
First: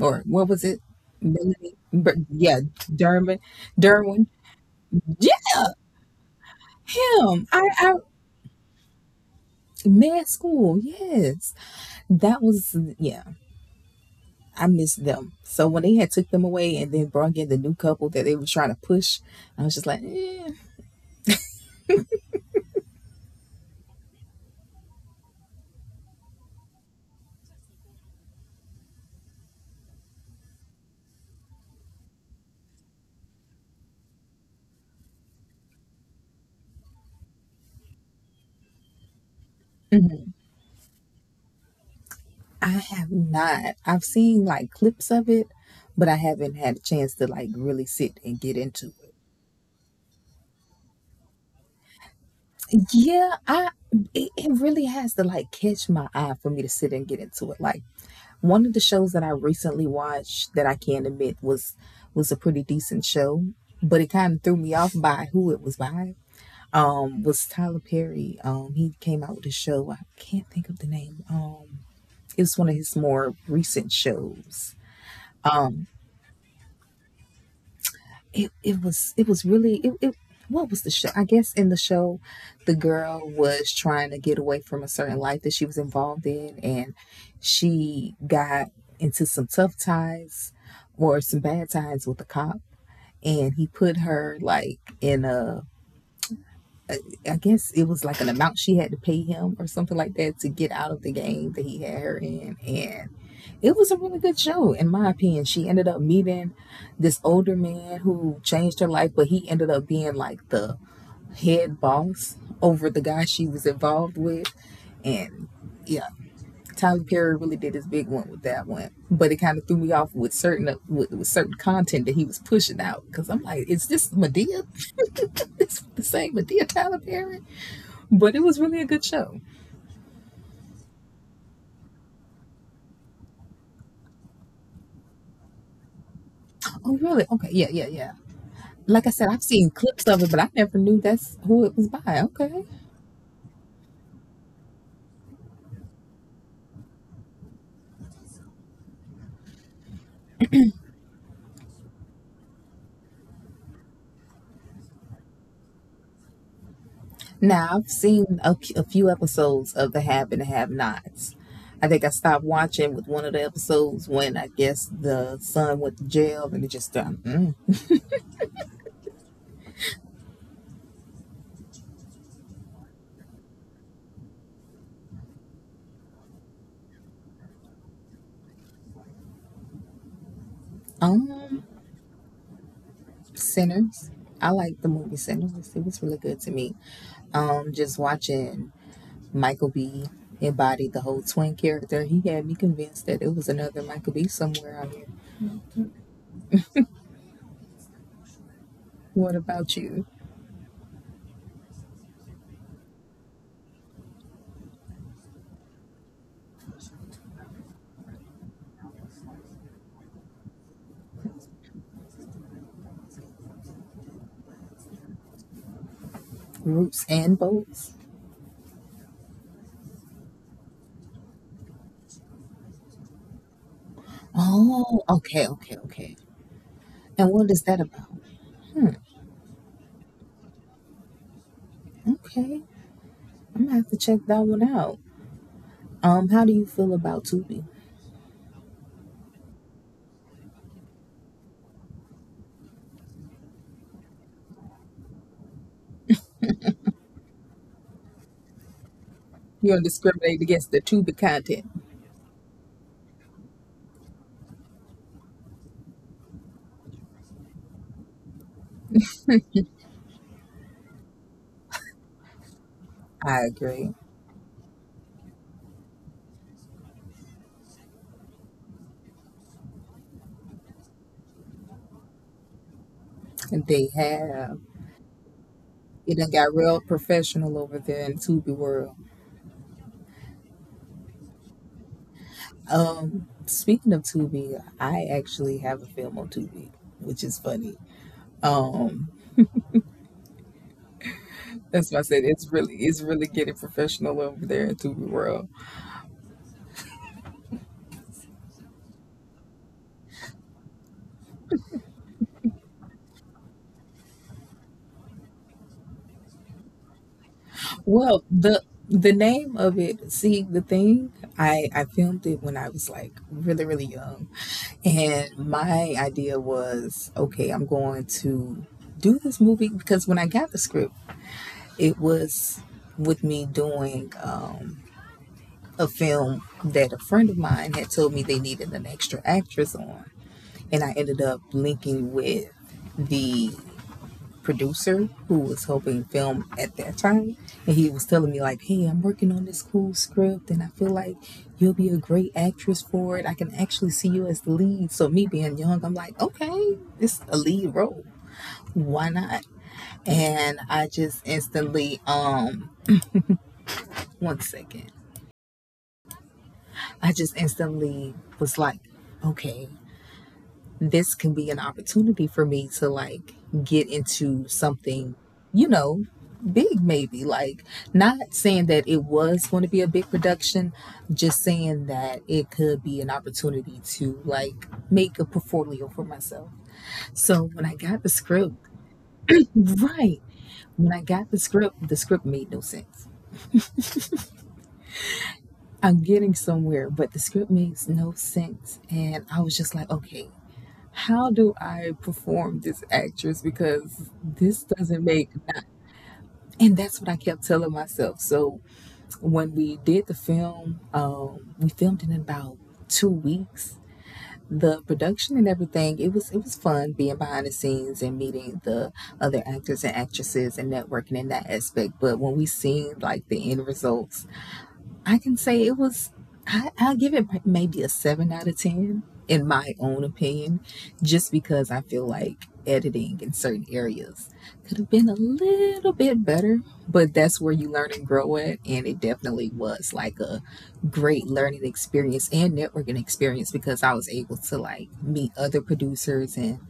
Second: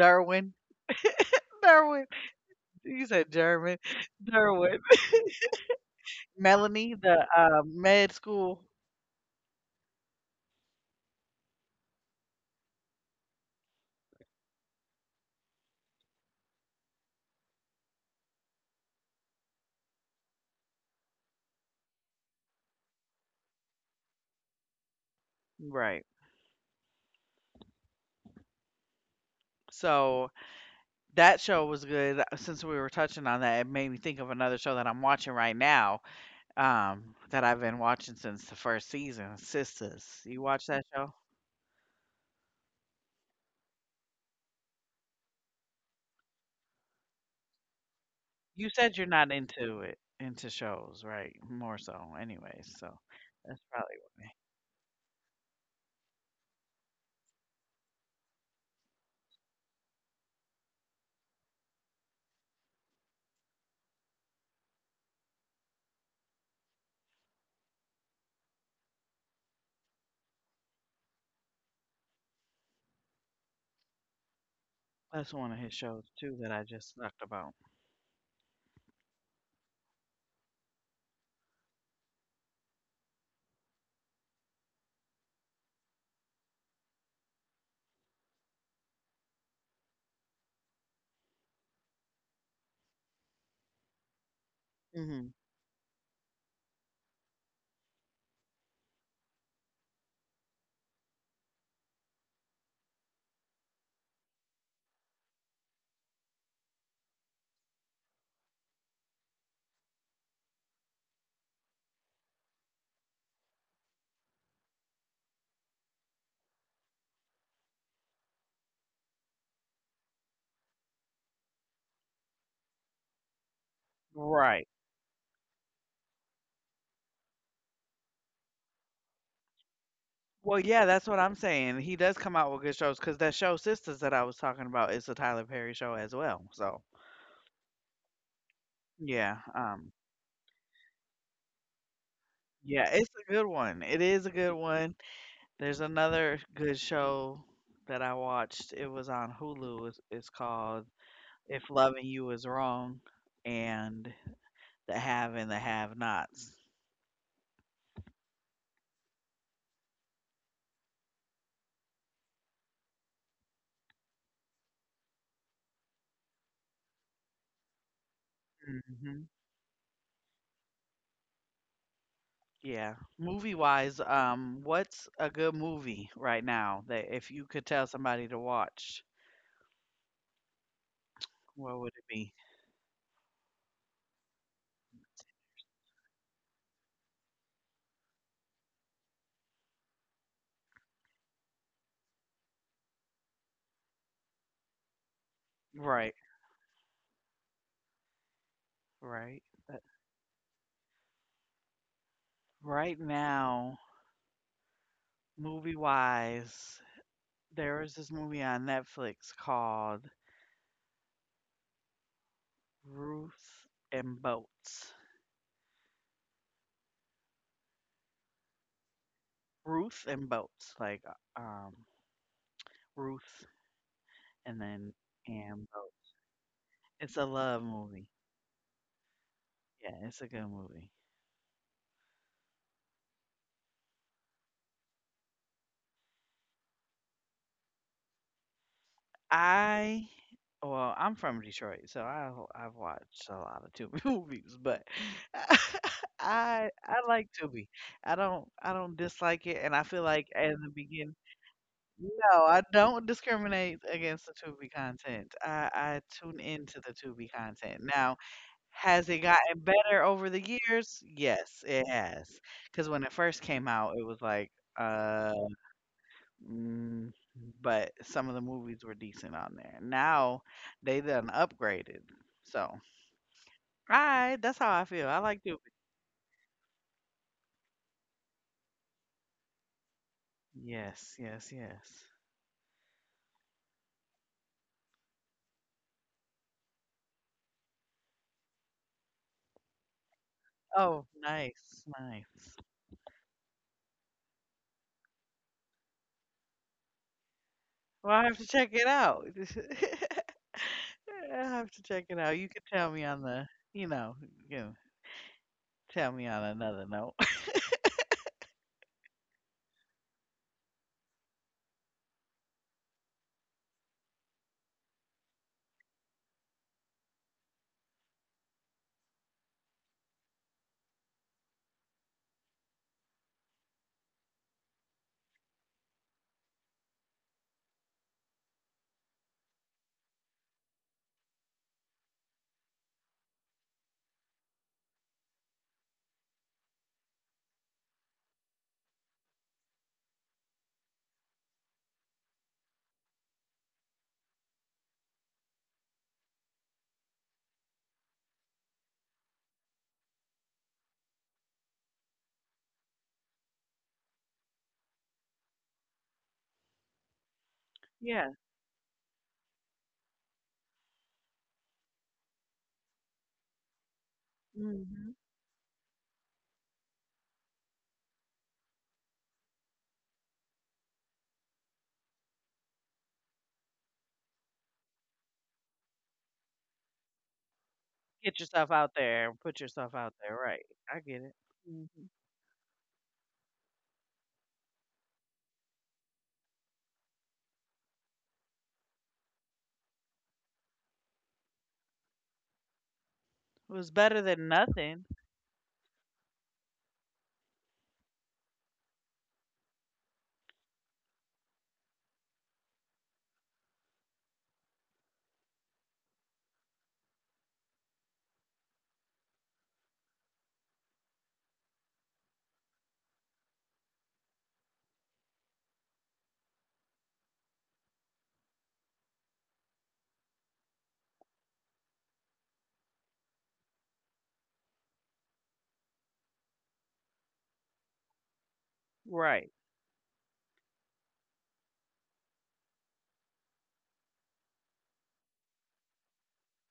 Speaker 2: or what was it?
Speaker 1: Derwin.
Speaker 2: Yeah,
Speaker 1: You said
Speaker 2: Derwin,
Speaker 1: German.
Speaker 2: Derwin,
Speaker 1: Derwin.
Speaker 2: yeah,
Speaker 1: Melanie, the
Speaker 2: him. I, I,
Speaker 1: med school.
Speaker 2: mad school, yes, that was yeah. I missed them. So when they had took them away and then brought in the new couple that they were trying to push, I was just like, eh.
Speaker 1: Right. So that show was good. Since we were touching on that, it made me think of another show that I'm watching right now that I've been watching since the first season,
Speaker 2: Mhm.
Speaker 1: Sisters. You watch that show?
Speaker 2: I have not. I've seen like clips of it, but I haven't had a chance to like really sit and get into it.
Speaker 1: You said you're not into it, into shows, right? More so, anyways.
Speaker 2: Yeah,
Speaker 1: So
Speaker 2: I
Speaker 1: that's
Speaker 2: it,
Speaker 1: probably
Speaker 2: it
Speaker 1: what.
Speaker 2: really has to like catch my eye for me to sit and get into it. Like one of the shows that I recently watched that I can not admit was a pretty decent show, but it kind of threw me off by who it was by was Tyler Perry. He came out with a show. I can't think of the name. Um, it was one of his more recent shows.
Speaker 1: That's
Speaker 2: Um,
Speaker 1: one of his shows too that I just talked about.
Speaker 2: it, it was really it, it what was the show? I guess in the show the girl was trying to get away from a certain life that she was involved in, and she got into some tough ties or some bad ties with the cop, and he put her like in a,
Speaker 1: Mhm.
Speaker 2: I guess it was like an amount she had to pay him or something like that to get out of the game that he had her in. And it was a really good show, in my opinion. She ended up meeting this older man who changed her life, but he ended up being like the head boss over the guy she was involved with. And yeah, Tyler Perry really did his big one with that one, but it kind of threw me off with certain with certain content that he was pushing out because I'm like, is this Medea?
Speaker 1: Right.
Speaker 2: This the same Medea Tyler Perry? But it was really a good show.
Speaker 1: Well, yeah, that's what I'm saying. He does come out with good shows. Cause that show Sisters that I was talking about is a Tyler Perry show as well.
Speaker 2: Oh,
Speaker 1: So,
Speaker 2: really? Okay. Yeah, yeah, yeah. Like I said, I've
Speaker 1: yeah,
Speaker 2: seen clips of it, but I never knew that's who it was by. Okay.
Speaker 1: yeah, it's a good one. It is a good one. There's another good show that I watched. It was on Hulu. It's called If Loving You Is Wrong and and the Have Nots.
Speaker 2: Now, I've seen a few episodes of The Have and the Have Nots. I think I stopped watching with one of the episodes when I guess the son went to jail and it just done. Mm.
Speaker 1: Hmm. Yeah. Movie wise, what's a good movie right now that if you could tell somebody to watch?
Speaker 2: Um,
Speaker 1: What would it be?
Speaker 2: Sinners. I like the movie Sinners. It was really good to me. Just watching Michael B. embody the whole twin character. He had me convinced that it was another Michael B. somewhere out here.
Speaker 1: Right,
Speaker 2: What
Speaker 1: right.
Speaker 2: about
Speaker 1: But
Speaker 2: you?
Speaker 1: right now, movie wise, there is this movie on Netflix called Ruth and Boats.
Speaker 2: Roots and bolts?
Speaker 1: Ruth and Boats, like Ruth and then
Speaker 2: Oh, okay,
Speaker 1: and
Speaker 2: okay,
Speaker 1: Boats.
Speaker 2: okay.
Speaker 1: It's a
Speaker 2: And what is
Speaker 1: love
Speaker 2: that about?
Speaker 1: movie. Yeah, it's a good movie.
Speaker 2: Okay, I'm gonna have to check that one out. How do you feel about Tubi?
Speaker 1: I well, I'm from Detroit, so I've watched a lot of Tubi movies, but I like Tubi. I don't dislike it,
Speaker 2: You
Speaker 1: and
Speaker 2: don't
Speaker 1: I feel like
Speaker 2: discriminate
Speaker 1: in
Speaker 2: against
Speaker 1: the
Speaker 2: the Tubi
Speaker 1: beginning,
Speaker 2: content.
Speaker 1: no, I don't discriminate against the Tubi content. I tune into the Tubi content. Now, has it gotten better over the years? Yes, it has. Because when it first
Speaker 2: I
Speaker 1: came
Speaker 2: agree.
Speaker 1: out, it was like. Uh. Mm, but some of the movies were decent on there. Now they done upgraded. So,
Speaker 2: They
Speaker 1: right,
Speaker 2: have.
Speaker 1: that's how I feel. I like to.
Speaker 2: It done got real professional over there in Tubi world.
Speaker 1: Yes, yes, yes.
Speaker 2: Speaking of Tubi, I actually have a film on Tubi, which is funny. Um,
Speaker 1: Oh, nice,
Speaker 2: that's why I said it's
Speaker 1: nice.
Speaker 2: really getting professional over there in Tubi world.
Speaker 1: Well, I have to check it out. I have to check it out. You can tell me on the, you know, you know, tell me on another note.
Speaker 2: Well, the name of it, see the thing, I filmed it when I was like really young, and my idea was, okay, I'm going to do this movie because when I got the script, it was with me doing a film that a friend of mine had told me they needed an extra actress on, and I ended up linking with the producer who was helping film at that time, and he was telling me like, hey, I'm working on this cool script and I feel like you'll be a great actress for it. I can actually see you as the lead. So me being young, I'm like, okay, it's a lead role, why not? And I just instantly one second, I just instantly
Speaker 1: yeah.
Speaker 2: was like, okay, this can be an opportunity for me to like get into something,
Speaker 1: Hmm.
Speaker 2: you know, big maybe. Like, not saying that it was going to be a big production, just saying that it could be an opportunity to like make a portfolio for myself. So when I got the
Speaker 1: Get
Speaker 2: script,
Speaker 1: yourself out there. Put yourself out
Speaker 2: right,
Speaker 1: there. Right.
Speaker 2: when
Speaker 1: I
Speaker 2: I
Speaker 1: get
Speaker 2: got
Speaker 1: it. Hmm.
Speaker 2: the script made no sense. I'm getting somewhere, but the script makes no sense. And I was just like, okay, how do I perform this actress?
Speaker 1: It was
Speaker 2: Because
Speaker 1: better than
Speaker 2: this
Speaker 1: nothing.
Speaker 2: doesn't make, and that's what I kept telling myself. So when we did the film, we filmed it in about 2 weeks. The production and everything, it was fun being behind the scenes and meeting the other actors and actresses and networking in that aspect. But when we seen like the end results, I can say it was, I'll give it maybe a seven out of 10, in my own opinion, just because I feel like editing in certain areas could have been a little bit better, but that's where you learn and grow at. And it
Speaker 1: Right.
Speaker 2: definitely was like a great learning experience and networking experience because I was able to like meet other producers and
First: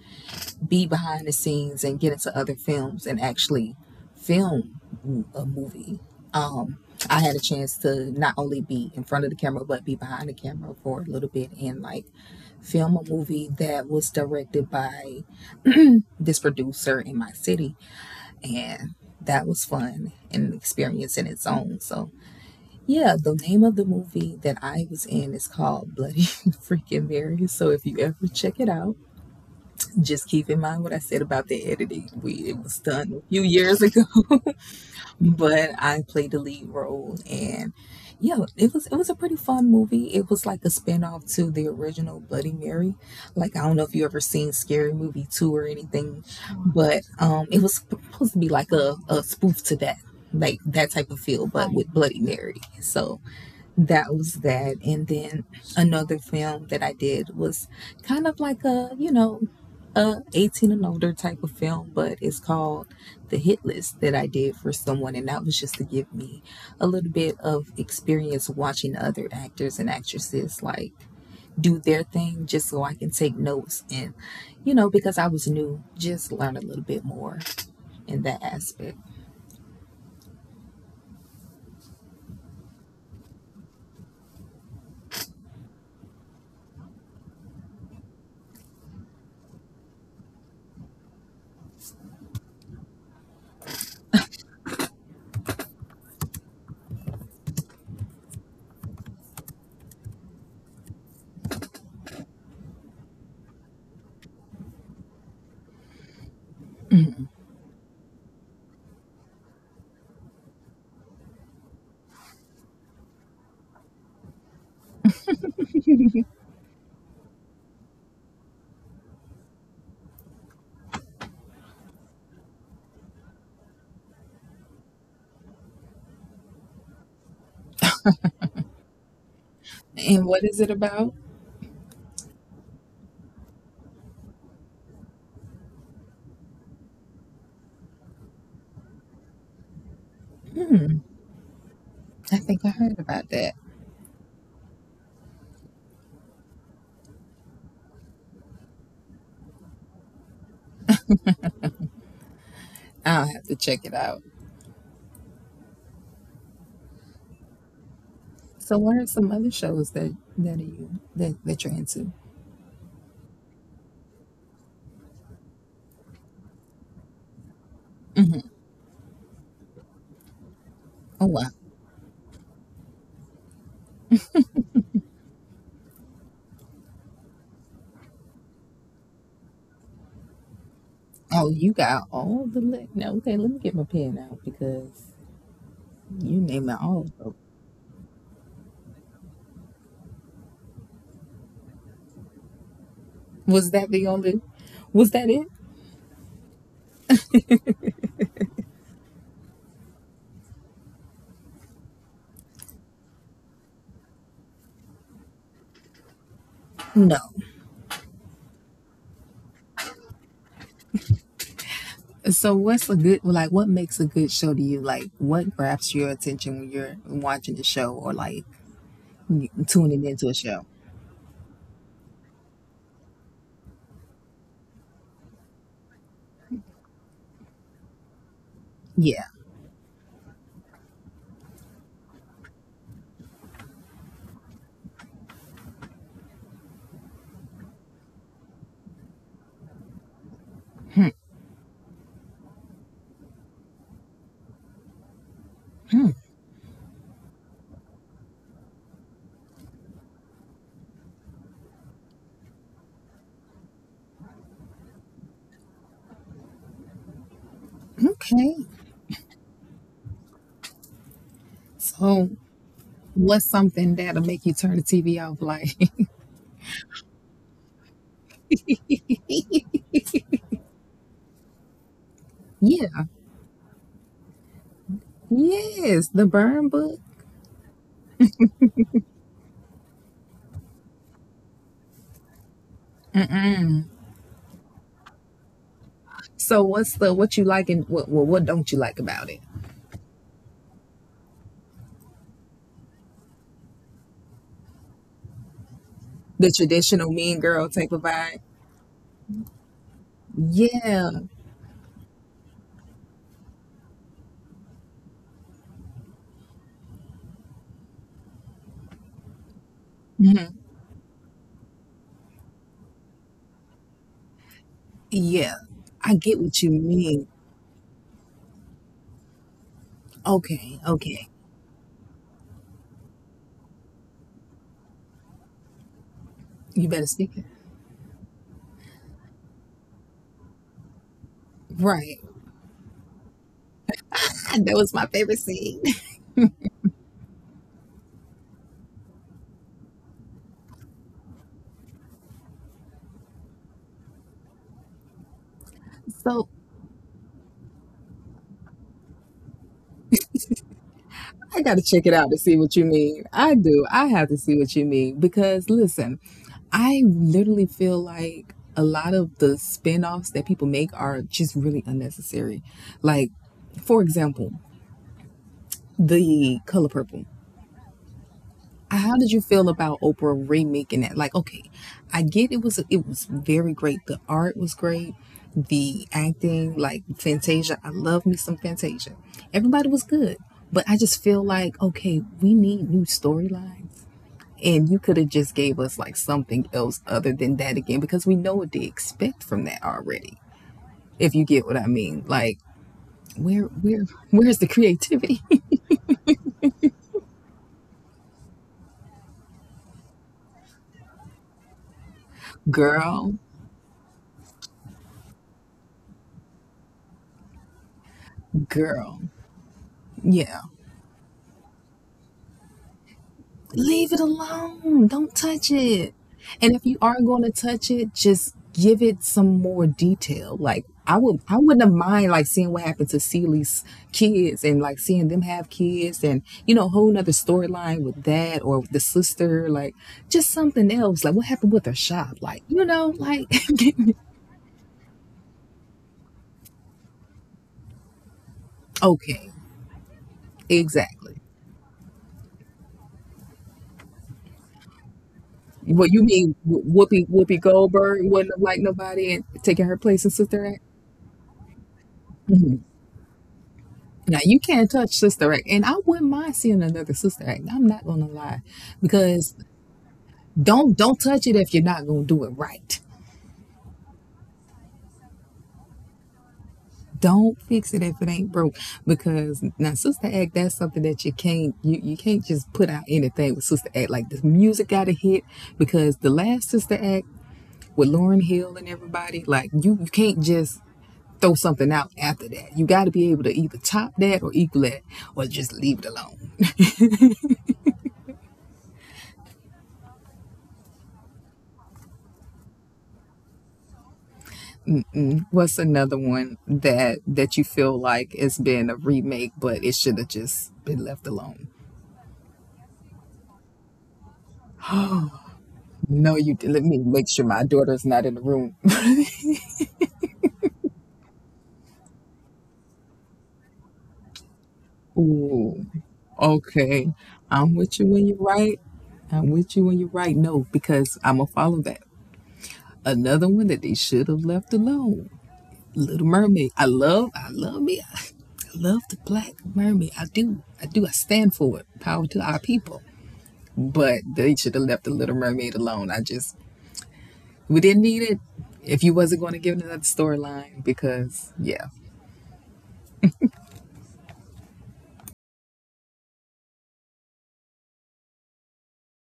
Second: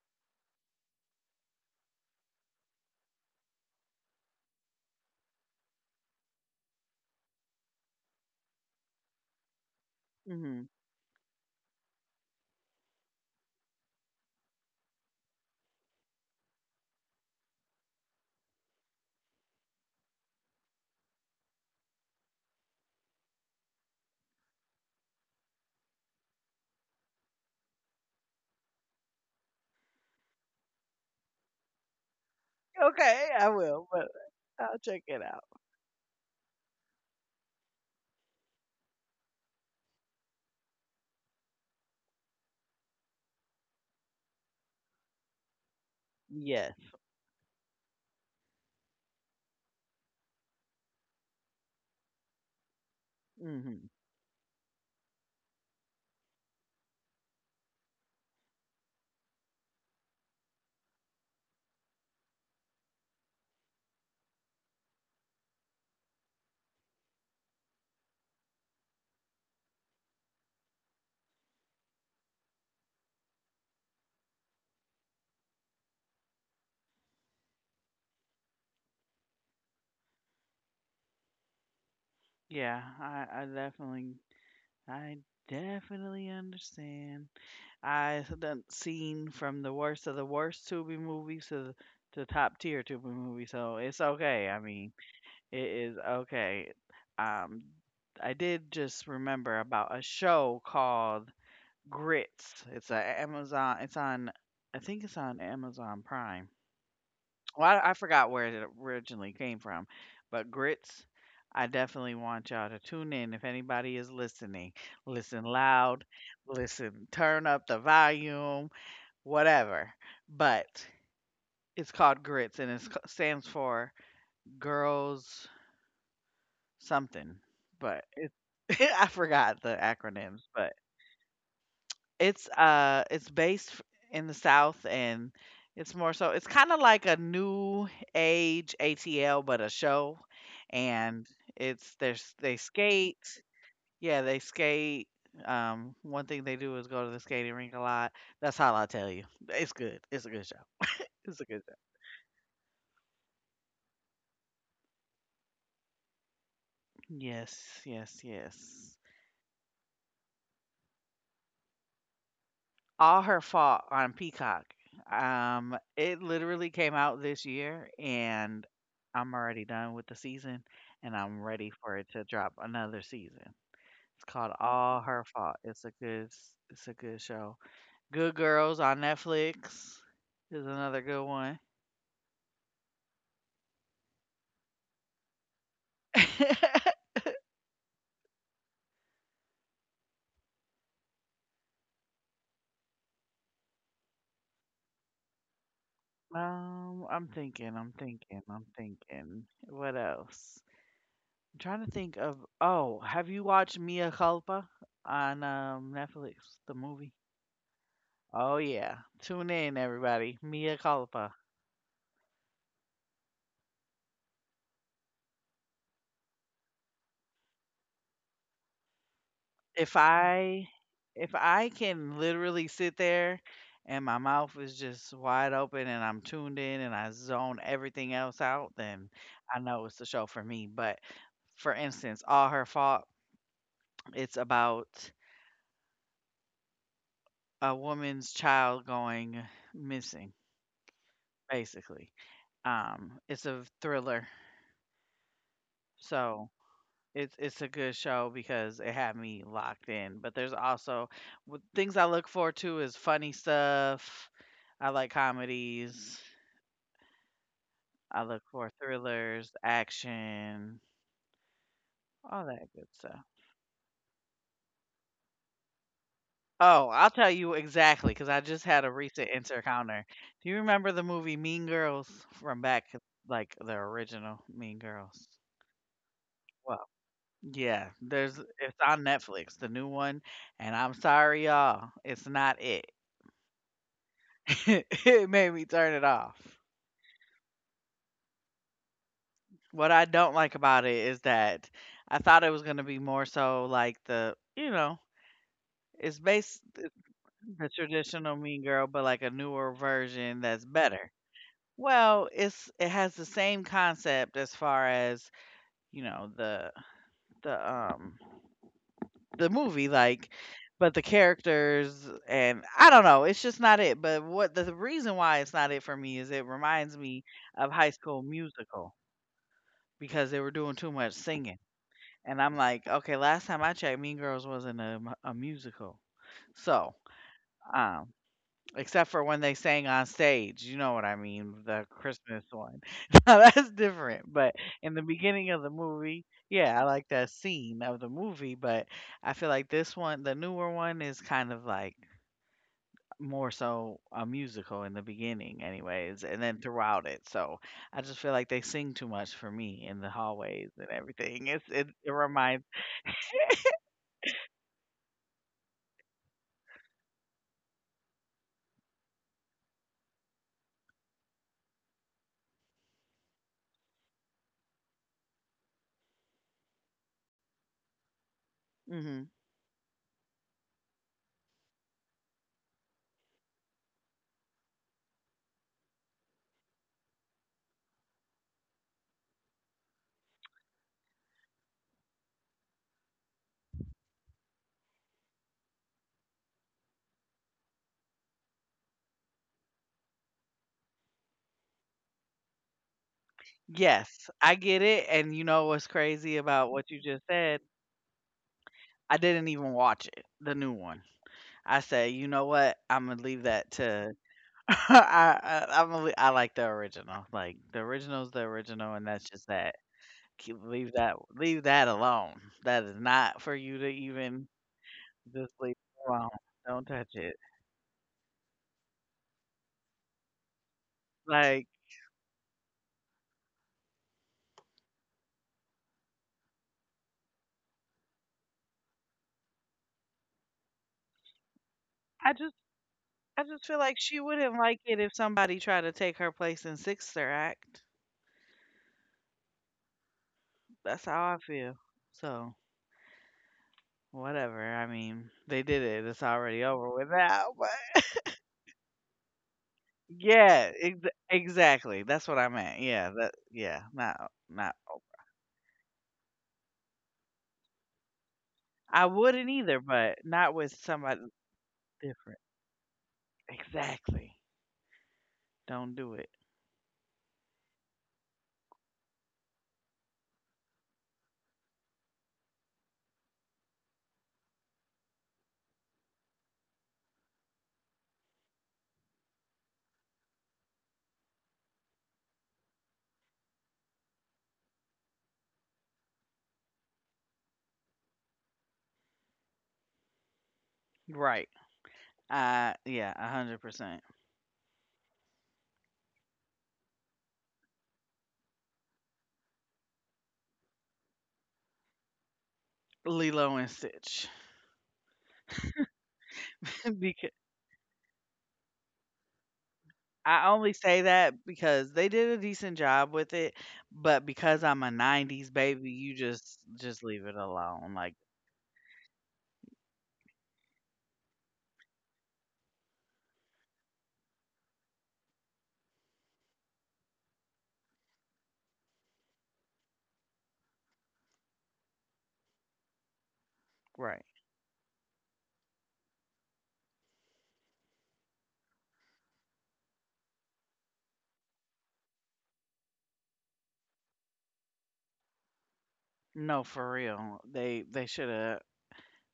Speaker 2: be behind the scenes and get into other films and actually film a movie. Um, I had a chance to not only be in front of the camera but be behind the
Speaker 1: Hmm.
Speaker 2: camera for a little bit and like film a movie that was directed by this producer in my city, and that was fun and an experience in its own. So yeah, the name of the movie that I was in is called Bloody Freaking Mary. So if you ever check it out, just keep in mind what I said about the editing. We it was done a
Speaker 1: Okay,
Speaker 2: few
Speaker 1: I
Speaker 2: years
Speaker 1: will,
Speaker 2: ago,
Speaker 1: but I'll check it out.
Speaker 2: but I played the lead role, and yeah, it was a pretty fun movie. It was like a spinoff to the original Bloody Mary. Like I don't know if you ever seen Scary Movie two or anything,
Speaker 1: Yes.
Speaker 2: but it was supposed to be like a spoof to that, like that type of feel, but with Bloody Mary. So
Speaker 1: Hmm.
Speaker 2: that was that, and then another film that I did was kind of like a, you know, a 18 and older type of film, but it's called The Hit List that I did for someone, and that was just to give me a little bit of experience watching other actors and actresses like do their thing just so I can take notes and, you know, because I was new, just learn a little bit more in that aspect.
Speaker 1: Yeah, I definitely, I definitely understand. I have done seen from the worst of the worst Tubi movies to the top tier Tubi movie, so it's okay. I mean, it is okay. Um, I did just remember about a show called Grits. It's a Amazon. It's on. I think it's on Amazon Prime. Well, I forgot where it originally came from, but grits. I definitely want y'all to tune in if anybody is listening. Listen loud, listen, turn up the volume, whatever. But it's called grits and it stands for girls something. But it, I forgot the
Speaker 2: And
Speaker 1: acronyms,
Speaker 2: what is it
Speaker 1: but
Speaker 2: about?
Speaker 1: it's it's based f- in the South and it's more so it's kind of like a new age ATL but a show
Speaker 2: Hmm,
Speaker 1: and it's there's
Speaker 2: I
Speaker 1: they
Speaker 2: think I heard about
Speaker 1: skate.
Speaker 2: that.
Speaker 1: Yeah, they skate. One thing they do is go to the skating rink a lot. That's all I tell you. It's good. It's a good show. It's a good
Speaker 2: I'll have to check it out.
Speaker 1: show. Yes, yes,
Speaker 2: So what
Speaker 1: yes.
Speaker 2: are some other shows that, that you're into?
Speaker 1: All her fault on Peacock. It literally came out this year,
Speaker 2: Hmm.
Speaker 1: and I'm already done with the season, and
Speaker 2: Oh wow.
Speaker 1: I'm ready for it to drop another season. It's called All Her Fault. It's a good, s- it's a good show. Good Girls on Netflix is another good
Speaker 2: Oh,
Speaker 1: one.
Speaker 2: you got all the li- now. Okay, let me get my pen out because you name it all. Of them. Was that the only? Was that it?
Speaker 1: I'm thinking, I'm thinking, I'm thinking. What else? I'm trying to think of. Oh, have you watched Mia Culpa on Netflix? The movie.
Speaker 2: No.
Speaker 1: Oh yeah. Tune in everybody. Mia culpa.
Speaker 2: So what's a good like? What makes a good show to you? Like what grabs your attention when you're watching the show or like
Speaker 1: If
Speaker 2: tuning into a show?
Speaker 1: I if I can literally sit there and my mouth is just wide open and I'm tuned in and I zone everything else out, then
Speaker 2: Yeah.
Speaker 1: I know it's the show for me. But for instance, all her fault, it's about a woman's child going missing,
Speaker 2: Hmm,
Speaker 1: basically. It's a thriller.
Speaker 2: hmm.
Speaker 1: So It's a good show because it had me locked in. But there's also w- things I look forward to is funny stuff. I like comedies. I look
Speaker 2: Okay.
Speaker 1: for thrillers, action,
Speaker 2: So
Speaker 1: all that good stuff.
Speaker 2: what's something that'll make you turn the TV off? Like
Speaker 1: Oh, I'll tell you exactly because I just had a recent encounter. Do you remember the movie Mean Girls from back,
Speaker 2: yeah,
Speaker 1: like the original Mean Girls?
Speaker 2: yes, the burn
Speaker 1: Well,
Speaker 2: book.
Speaker 1: yeah, there's it's on Netflix, the new one, and I'm sorry, y'all, it's not it. It made me turn it off.
Speaker 2: So what's the, what you like, and what don't you like about it?
Speaker 1: What I don't like about it is that I thought it was going to be more so like the, you know,
Speaker 2: The
Speaker 1: it's
Speaker 2: traditional mean
Speaker 1: the
Speaker 2: girl type of
Speaker 1: traditional
Speaker 2: vibe.
Speaker 1: Mean Girl, but like a newer version that's better.
Speaker 2: Yeah,
Speaker 1: Well, it's it has the same concept as far as you know the um the movie like, but the characters and I don't know. It's just not it. But what the reason why it's
Speaker 2: yeah.
Speaker 1: not it for
Speaker 2: I
Speaker 1: me is
Speaker 2: get
Speaker 1: it
Speaker 2: what you
Speaker 1: reminds me
Speaker 2: mean.
Speaker 1: of High School Musical because they were doing
Speaker 2: Okay,
Speaker 1: too much
Speaker 2: okay.
Speaker 1: singing. And I'm like, okay, last time I checked, Mean Girls wasn't a, mu- a musical.
Speaker 2: You
Speaker 1: So,
Speaker 2: better speak it.
Speaker 1: um, except for when they sang on stage, you know what I mean, the
Speaker 2: Right.
Speaker 1: Christmas one. Now that's different. But
Speaker 2: That was
Speaker 1: in the
Speaker 2: my favorite
Speaker 1: beginning of the
Speaker 2: scene.
Speaker 1: movie, yeah, I like that scene of the movie. But I feel like this one, the newer one, is kind of like more so a musical in the beginning anyways and
Speaker 2: So
Speaker 1: then throughout it so I just feel like they sing too much for me in the hallways and everything
Speaker 2: I
Speaker 1: it's
Speaker 2: gotta
Speaker 1: it,
Speaker 2: check
Speaker 1: it
Speaker 2: it out to see
Speaker 1: reminds
Speaker 2: what you mean. I do. I have to see what you mean because listen, I literally feel like a lot of the spin-offs that people make are just really unnecessary. Like, for example, the color purple. How did
Speaker 1: hmm.
Speaker 2: you feel about Oprah remaking that? Like, okay, I get it, was it was very great. The art was great. The acting, like Fantasia, I love me some Fantasia. Everybody was good, but I just feel like, okay, we need new storylines, and you could have just gave us like something else other than that again because we know what they expect from that already. If you get what I mean, like where
Speaker 1: Yes, I
Speaker 2: where's the
Speaker 1: get it, and
Speaker 2: creativity,
Speaker 1: you know what's crazy about what you just said, I didn't even watch it, the new one. I said, you know what, I'm gonna
Speaker 2: girl,
Speaker 1: leave that to I, I'm gonna, le- I like the original, like the original's the original and
Speaker 2: girl,
Speaker 1: that's just that.
Speaker 2: yeah.
Speaker 1: Keep- leave that alone. That is not for you to
Speaker 2: Leave it
Speaker 1: even
Speaker 2: alone. Don't
Speaker 1: just
Speaker 2: touch
Speaker 1: leave it
Speaker 2: it.
Speaker 1: alone.
Speaker 2: And if
Speaker 1: Don't
Speaker 2: you
Speaker 1: touch
Speaker 2: are
Speaker 1: it.
Speaker 2: going to touch it, just give it some more detail. Like I would, I
Speaker 1: Like
Speaker 2: wouldn't have mind like seeing what happened to Celie's kids and like seeing them have kids and a whole nother storyline with that or with the sister. Like just something else. Like what happened with her shop?
Speaker 1: I just I just feel like she wouldn't like it if somebody tried to take her place in Sixer Act.
Speaker 2: Okay,
Speaker 1: That's
Speaker 2: exactly.
Speaker 1: how I feel. So whatever. I mean, they did
Speaker 2: What
Speaker 1: it.
Speaker 2: you
Speaker 1: It's
Speaker 2: mean?
Speaker 1: already over with
Speaker 2: Whoopi
Speaker 1: now.
Speaker 2: Whoopi
Speaker 1: But
Speaker 2: Goldberg wouldn't have liked nobody and taking her place in Sister Act?
Speaker 1: yeah, ex- exactly. That's what I meant. Yeah, that yeah.
Speaker 2: Now
Speaker 1: Not
Speaker 2: you
Speaker 1: not.
Speaker 2: can't touch Sister Act, and I wouldn't mind seeing another Sister Act. I'm not gonna lie,
Speaker 1: I
Speaker 2: because
Speaker 1: wouldn't either, but not with
Speaker 2: don't
Speaker 1: somebody
Speaker 2: touch it if you're not gonna do
Speaker 1: different.
Speaker 2: it right.
Speaker 1: Exactly. Don't do it.
Speaker 2: Don't fix it if it ain't broke, because now Sister Act, that's something that you can't you you can't just put out anything with Sister Act like this music got to hit because the last Sister Act with Lauren Hill and everybody, like you can't just throw something out after that. You got to be able to either top that or equal that or just leave it alone.
Speaker 1: Right. Yeah, 100%.
Speaker 2: What's another one that you feel like it's been a remake, but it should have just been left alone?
Speaker 1: Lilo and Stitch.
Speaker 2: No, you. Let me make
Speaker 1: because
Speaker 2: sure my daughter's not in the room.
Speaker 1: I only say that because they did a decent job with it, but because I'm a '90s
Speaker 2: Ooh,
Speaker 1: baby, you just
Speaker 2: okay.
Speaker 1: leave it
Speaker 2: I'm with
Speaker 1: alone.
Speaker 2: you
Speaker 1: Like,
Speaker 2: when you're right. I'm with you when you're right. No, because I'm gonna follow that. Another one that they should have left alone. Little Mermaid. I love. I love me. I love the Black Mermaid. I do. I do. I stand for it. Power to our people. But
Speaker 1: right?
Speaker 2: they should have left the Little Mermaid alone. I just we didn't need it if you wasn't going to give another storyline because yeah.
Speaker 1: No, for real.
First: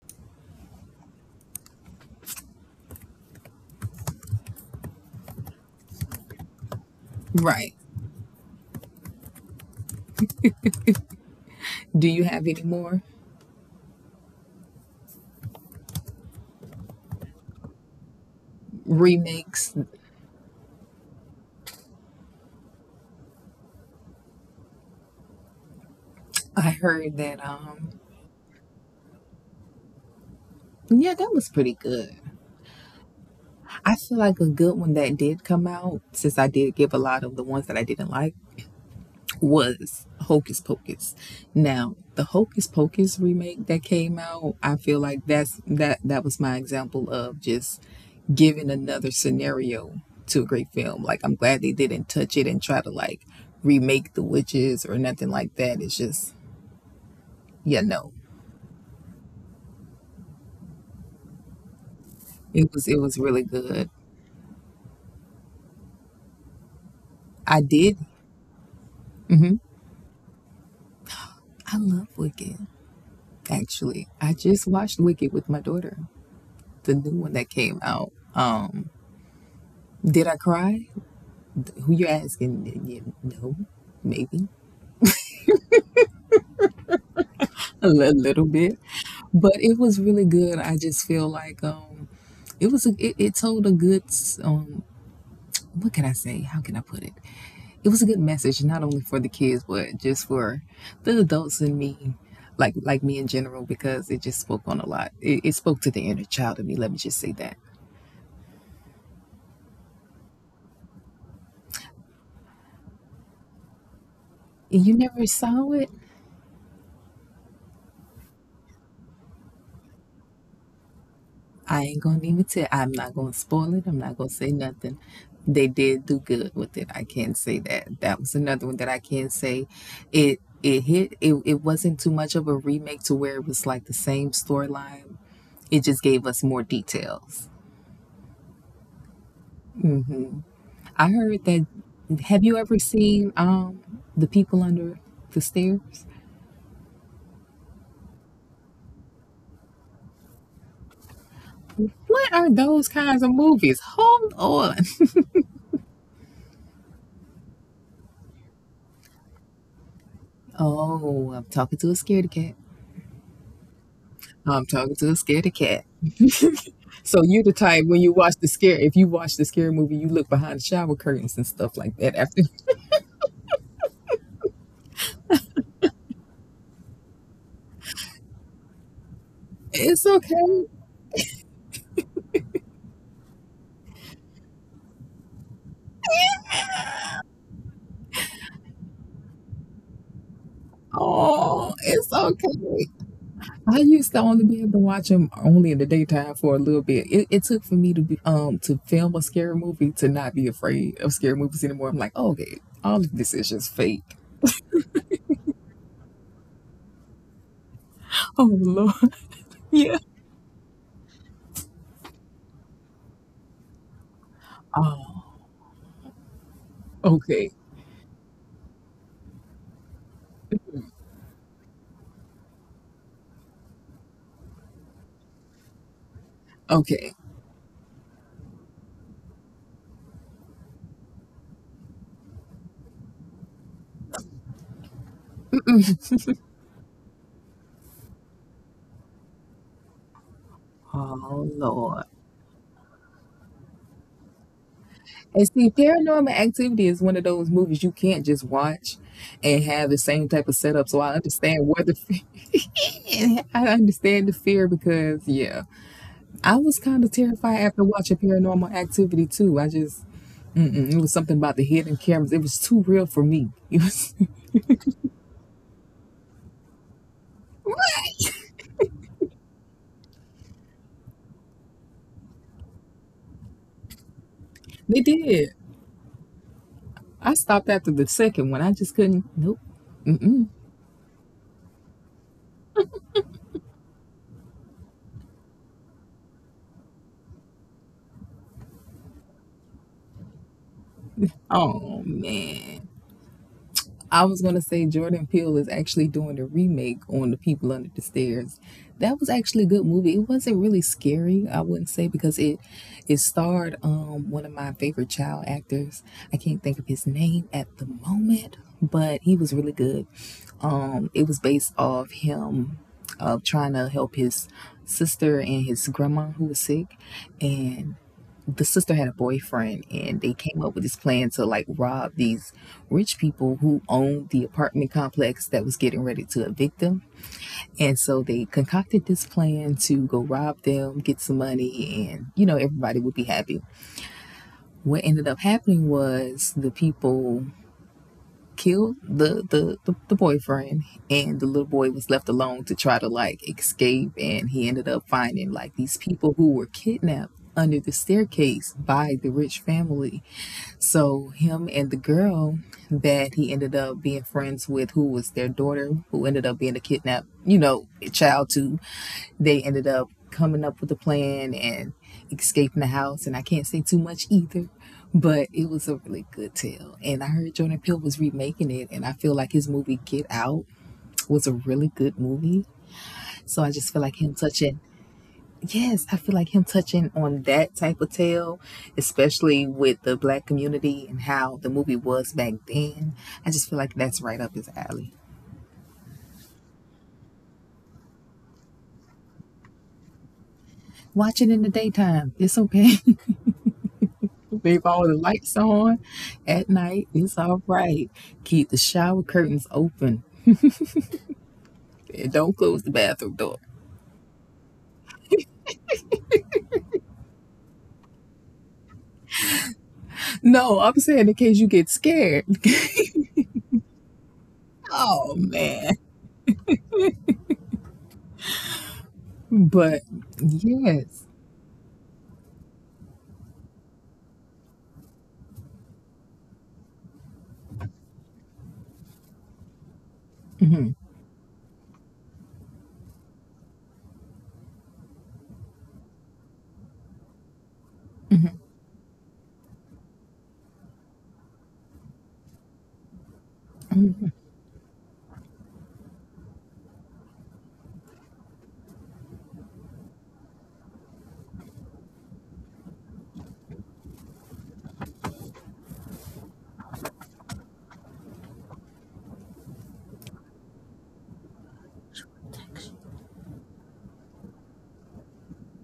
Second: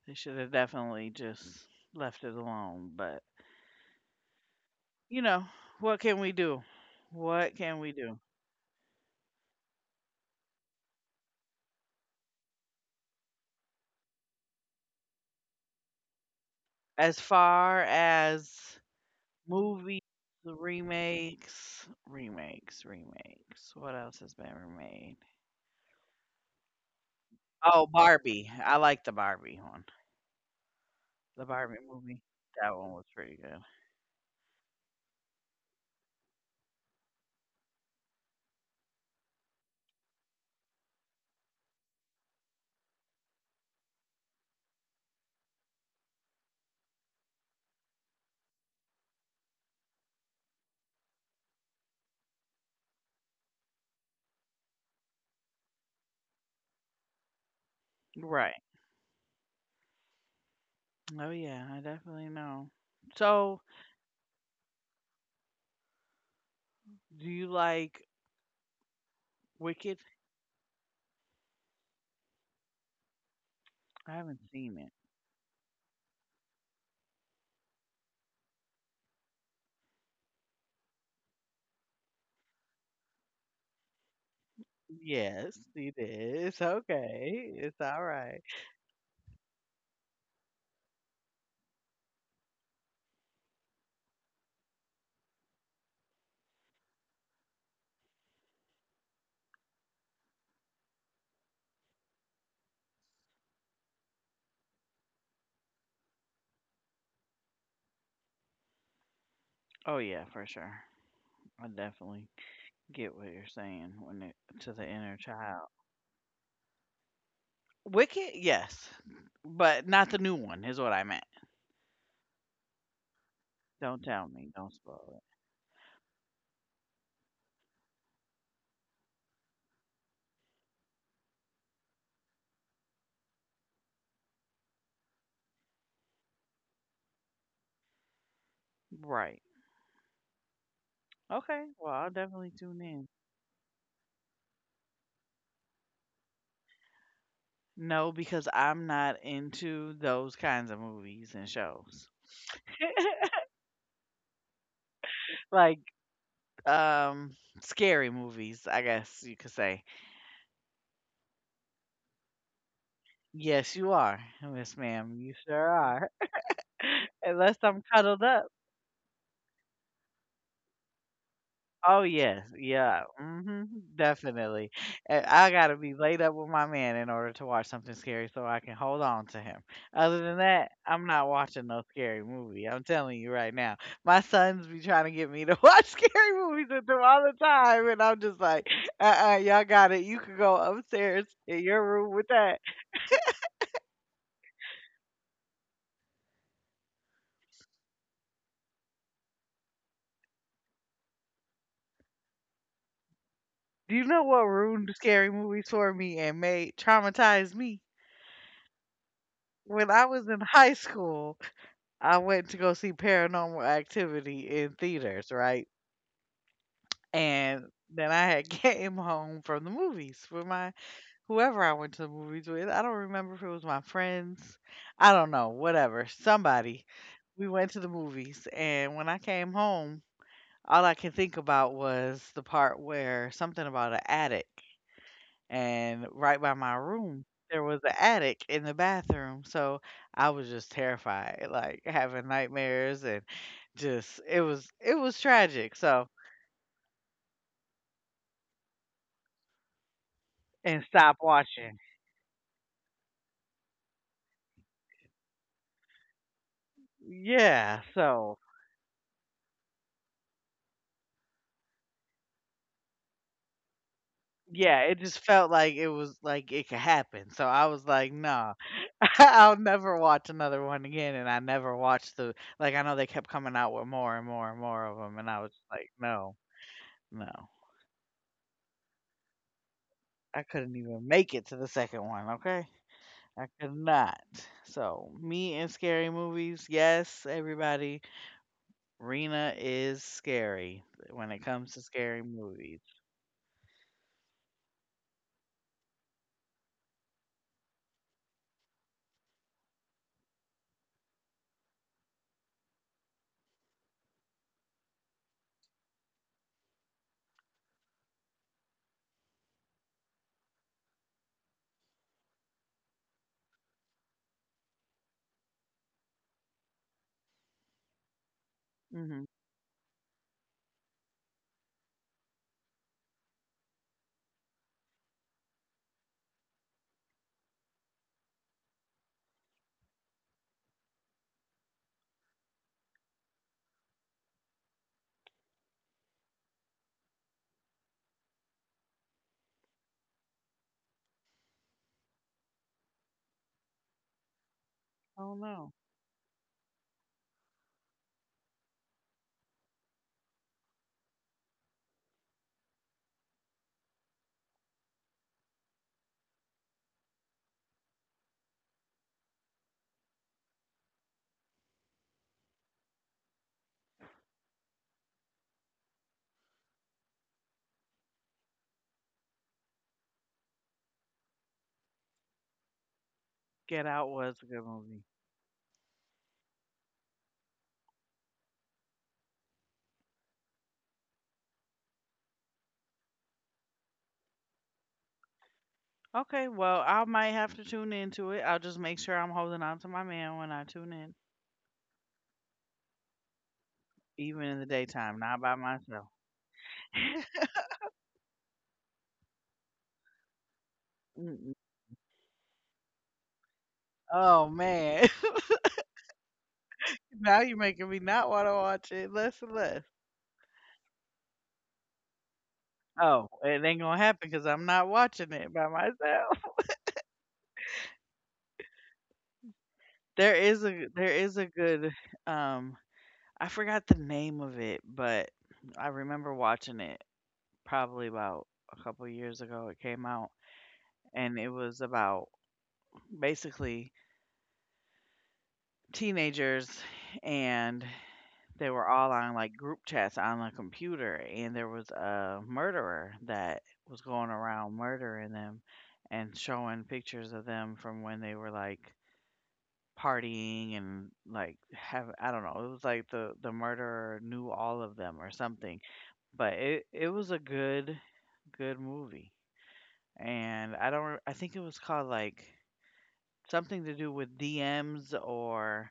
Speaker 1: They should have definitely just left it alone. But you know, what can we do? What
Speaker 2: Right.
Speaker 1: can we do?
Speaker 2: Do you have any more
Speaker 1: As far as
Speaker 2: remakes?
Speaker 1: movies, the remakes, remakes, remakes. What else has been remade?
Speaker 2: I heard that
Speaker 1: Oh, Barbie. I like the Barbie one.
Speaker 2: yeah, that
Speaker 1: The
Speaker 2: was pretty
Speaker 1: Barbie
Speaker 2: good.
Speaker 1: movie. That one was pretty good.
Speaker 2: I feel like a good one that did come out, since I did give a lot of the ones that I didn't like, was Hocus Pocus. Now, the Hocus Pocus remake that came out, I feel like that's that was my example of just giving another scenario to a great film. Like I'm glad they didn't touch it and try to like remake the witches or nothing like that. It's just yeah, no.
Speaker 1: Right. Oh yeah, I definitely know.
Speaker 2: It was really
Speaker 1: So,
Speaker 2: good.
Speaker 1: do you
Speaker 2: I did.
Speaker 1: like
Speaker 2: Hmm.
Speaker 1: Wicked?
Speaker 2: I love Wicked.
Speaker 1: I
Speaker 2: Actually, I
Speaker 1: haven't
Speaker 2: just
Speaker 1: seen it.
Speaker 2: watched Wicked with my daughter, the new one that came out. Did I cry? Who you're asking, you know, maybe
Speaker 1: Yes, it is. Okay. It's
Speaker 2: a
Speaker 1: all
Speaker 2: li-
Speaker 1: right.
Speaker 2: little bit, but it was really good. I just feel like it was a, it told a good what can I say? How can I put it? It was a good message, not only for the kids, but just for the adults and me, like me in general, because it just spoke on a lot. It spoke to the inner child of me. Let me just say that.
Speaker 1: Oh yeah, for sure. I definitely get what you're saying when it to the
Speaker 2: And you
Speaker 1: inner
Speaker 2: never
Speaker 1: child.
Speaker 2: saw it.
Speaker 1: Wicked, yes, but not the new one is what I meant.
Speaker 2: I ain't gonna even tell. I'm not gonna spoil it.
Speaker 1: Don't
Speaker 2: I'm not
Speaker 1: tell
Speaker 2: gonna
Speaker 1: me.
Speaker 2: say
Speaker 1: Don't
Speaker 2: nothing.
Speaker 1: spoil
Speaker 2: They did do good with it. I can't say that. That was another one that I can't say. It hit. It wasn't too much of a remake to where it was like the same storyline. It just gave us more details.
Speaker 1: it. Right.
Speaker 2: Hmm. I heard
Speaker 1: Okay.
Speaker 2: that.
Speaker 1: Well, I'll definitely
Speaker 2: Have you
Speaker 1: tune
Speaker 2: ever
Speaker 1: in.
Speaker 2: seen the people under the stairs?
Speaker 1: No, because I'm not into those kinds of movies and shows.
Speaker 2: What are those kinds of movies? Hold on.
Speaker 1: like um scary movies, I guess you could say.
Speaker 2: Oh, I'm talking to a scaredy cat.
Speaker 1: Yes, you are,
Speaker 2: I'm
Speaker 1: Miss
Speaker 2: talking
Speaker 1: Ma'am.
Speaker 2: to a
Speaker 1: You sure
Speaker 2: scaredy cat.
Speaker 1: are.
Speaker 2: So you the
Speaker 1: Unless I'm
Speaker 2: type, when you
Speaker 1: cuddled
Speaker 2: watch
Speaker 1: up.
Speaker 2: the scary, if you watch the scary movie, you look behind the shower curtains and stuff
Speaker 1: Oh
Speaker 2: like that.
Speaker 1: yes,
Speaker 2: After
Speaker 1: yeah, hmm definitely. And I gotta be laid up with my man in order to watch something scary, so I can hold on to him.
Speaker 2: it's
Speaker 1: Other than that,
Speaker 2: okay.
Speaker 1: I'm not watching no scary movie. I'm telling you right now, my sons be trying to get me to watch scary movies with them all the time, and I'm just like, uh-uh, y'all got it. You can go upstairs in
Speaker 2: Oh,
Speaker 1: your room
Speaker 2: it's
Speaker 1: with that.
Speaker 2: okay. I used to only be able to watch them only in the daytime for a little bit. It took for me to be to film a scary movie to not be afraid of scary movies anymore. I'm like, oh, okay, all of this is just
Speaker 1: Do you
Speaker 2: fake.
Speaker 1: know what ruined scary movies for me and made traumatize me?
Speaker 2: Oh Lord,
Speaker 1: When
Speaker 2: yeah.
Speaker 1: I was in high school, I went to go see Paranormal Activity in theaters,
Speaker 2: Oh,
Speaker 1: right?
Speaker 2: okay,
Speaker 1: And then I had came home from the movies with my whoever I went to the movies with. I don't remember if it was my friends. I don't know, whatever. Somebody.
Speaker 2: okay.
Speaker 1: We went to the movies, and when I came home, all I could think about was the part where something about an attic and right by my room there was an attic in the bathroom, so I was just terrified,
Speaker 2: Oh
Speaker 1: like
Speaker 2: Lord.
Speaker 1: having nightmares, and just it was
Speaker 2: And
Speaker 1: tragic,
Speaker 2: see,
Speaker 1: so
Speaker 2: Paranormal Activity is one of those movies you can't just watch and have the same type of
Speaker 1: and
Speaker 2: setup. So
Speaker 1: stop
Speaker 2: I understand
Speaker 1: watching.
Speaker 2: where the I understand the fear because yeah, I was kind of terrified
Speaker 1: Yeah,
Speaker 2: after watching
Speaker 1: so
Speaker 2: Paranormal Activity too. I just mm-mm, it was something about the hidden cameras. It was too real for me. It was.
Speaker 1: yeah, it just felt like it was like it could happen, so I was like, nah, I'll never watch another one again. And I never watched the like I know they kept coming out with more and more and more of
Speaker 2: They
Speaker 1: them, and I was
Speaker 2: did.
Speaker 1: like, no, no,
Speaker 2: I stopped after the second one. I just couldn't. Nope.
Speaker 1: I
Speaker 2: Mm-mm.
Speaker 1: couldn't even make it to the second one. Okay, I could not. So, me and scary movies, yes, everybody. Rena is scary when it comes to
Speaker 2: Oh
Speaker 1: scary movies.
Speaker 2: man. I was going to say Jordan Peele is actually doing a remake on The People Under the Stairs. That was actually a good movie. It wasn't really scary, I wouldn't say, because it starred one of my favorite child actors. I can't think of his name at the moment, but he was really good. It was based off him of trying to help his sister and his grandma who was sick, and the sister had a
Speaker 1: Hmm.
Speaker 2: boyfriend and they came up with this plan to like rob these rich people who owned the apartment complex that was getting ready to evict them. And so they concocted this plan to go rob them, get some money, and you know, everybody would be happy. What ended up happening was the people killed the boyfriend and the little boy was left alone to try to like escape, and he ended up
Speaker 1: Oh
Speaker 2: finding like
Speaker 1: no,
Speaker 2: these people who were kidnapped under the staircase by the rich family. So him and the girl that he ended up being friends with, who was their daughter, who ended up being a kidnapped, you know, child too. They ended up coming up with a plan and escaping the house. And I can't say too much either, but it was a really good tale. And I heard Jordan Peele was remaking it, and I feel like his movie Get Out was a really good movie. So I just feel
Speaker 1: Get
Speaker 2: like
Speaker 1: Out
Speaker 2: him
Speaker 1: was a
Speaker 2: touching
Speaker 1: good movie.
Speaker 2: yes, I feel like him touching on that type of tale, especially with the black community and how the movie was back then. I just feel like that's right up his alley.
Speaker 1: Okay, well, I might have to tune into it. I'll just make sure I'm holding on to my man when I tune in,
Speaker 2: Watch it in the daytime. It's okay.
Speaker 1: even in the
Speaker 2: Leave all the
Speaker 1: daytime, not
Speaker 2: lights
Speaker 1: by
Speaker 2: on
Speaker 1: myself.
Speaker 2: at night. It's all right. Keep the shower curtains open
Speaker 1: Mm-mm.
Speaker 2: and don't close the bathroom door.
Speaker 1: Oh man, now you're making me not want to watch it less and less.
Speaker 2: No, I'm saying in case you get scared.
Speaker 1: Oh, it ain't gonna happen because I'm not watching
Speaker 2: Oh,
Speaker 1: it by
Speaker 2: man.
Speaker 1: myself.
Speaker 2: But
Speaker 1: There is a there
Speaker 2: yes.
Speaker 1: is a good, um, I forgot the name of it, but I remember watching it probably about a couple years ago it came out,
Speaker 2: Hmm.
Speaker 1: and it was about basically teenagers, and they were all on, like, group chats on a computer, and there was a murderer that was going around murdering them and showing pictures of them from when they were, like, partying and like have I don't know, it was like the murderer knew all of them or something. But it was a good movie. And I don't re- I think it was called like something to do with DMs or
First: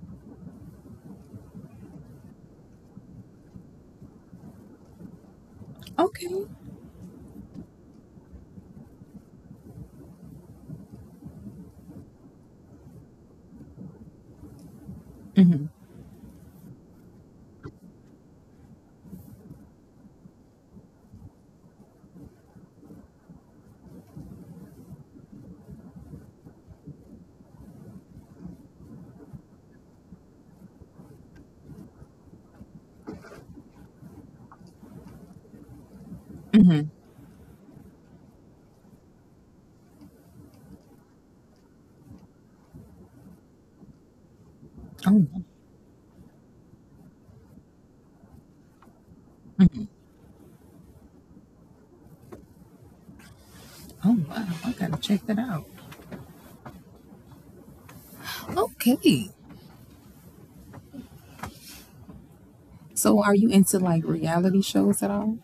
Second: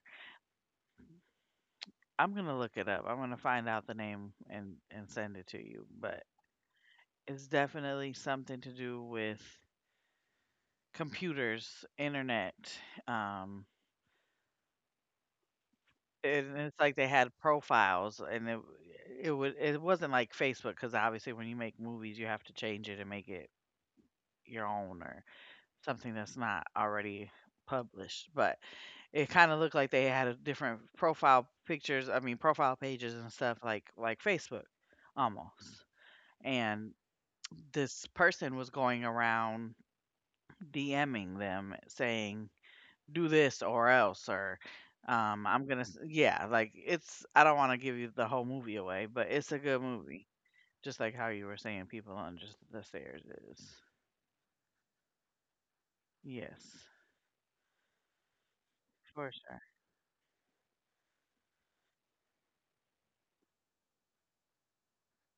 Speaker 1: I'm going to look it up. I'm going to find out the name and send it to you, but
Speaker 2: Okay.
Speaker 1: it's definitely something to do with computers, internet, um.
Speaker 2: Hmm.
Speaker 1: And it's like they had profiles, and it wasn't like Facebook because obviously when you make movies, you have to change it and make it your own or something that's not already published, but it kinda looked like they had a different profile pictures I mean, profile pages and stuff like Facebook, almost,
Speaker 2: Hmm.
Speaker 1: and this person was going around DMing them saying, do this or else, or
Speaker 2: Oh,
Speaker 1: um, yeah, like it's I don't want to give you the whole movie away, but it's a good movie, just like how you were saying People Under the Stairs is.
Speaker 2: oh, wow. I got to check that out.
Speaker 1: Yes,
Speaker 2: Okay.
Speaker 1: for sure.
Speaker 2: So are you into like reality shows at all?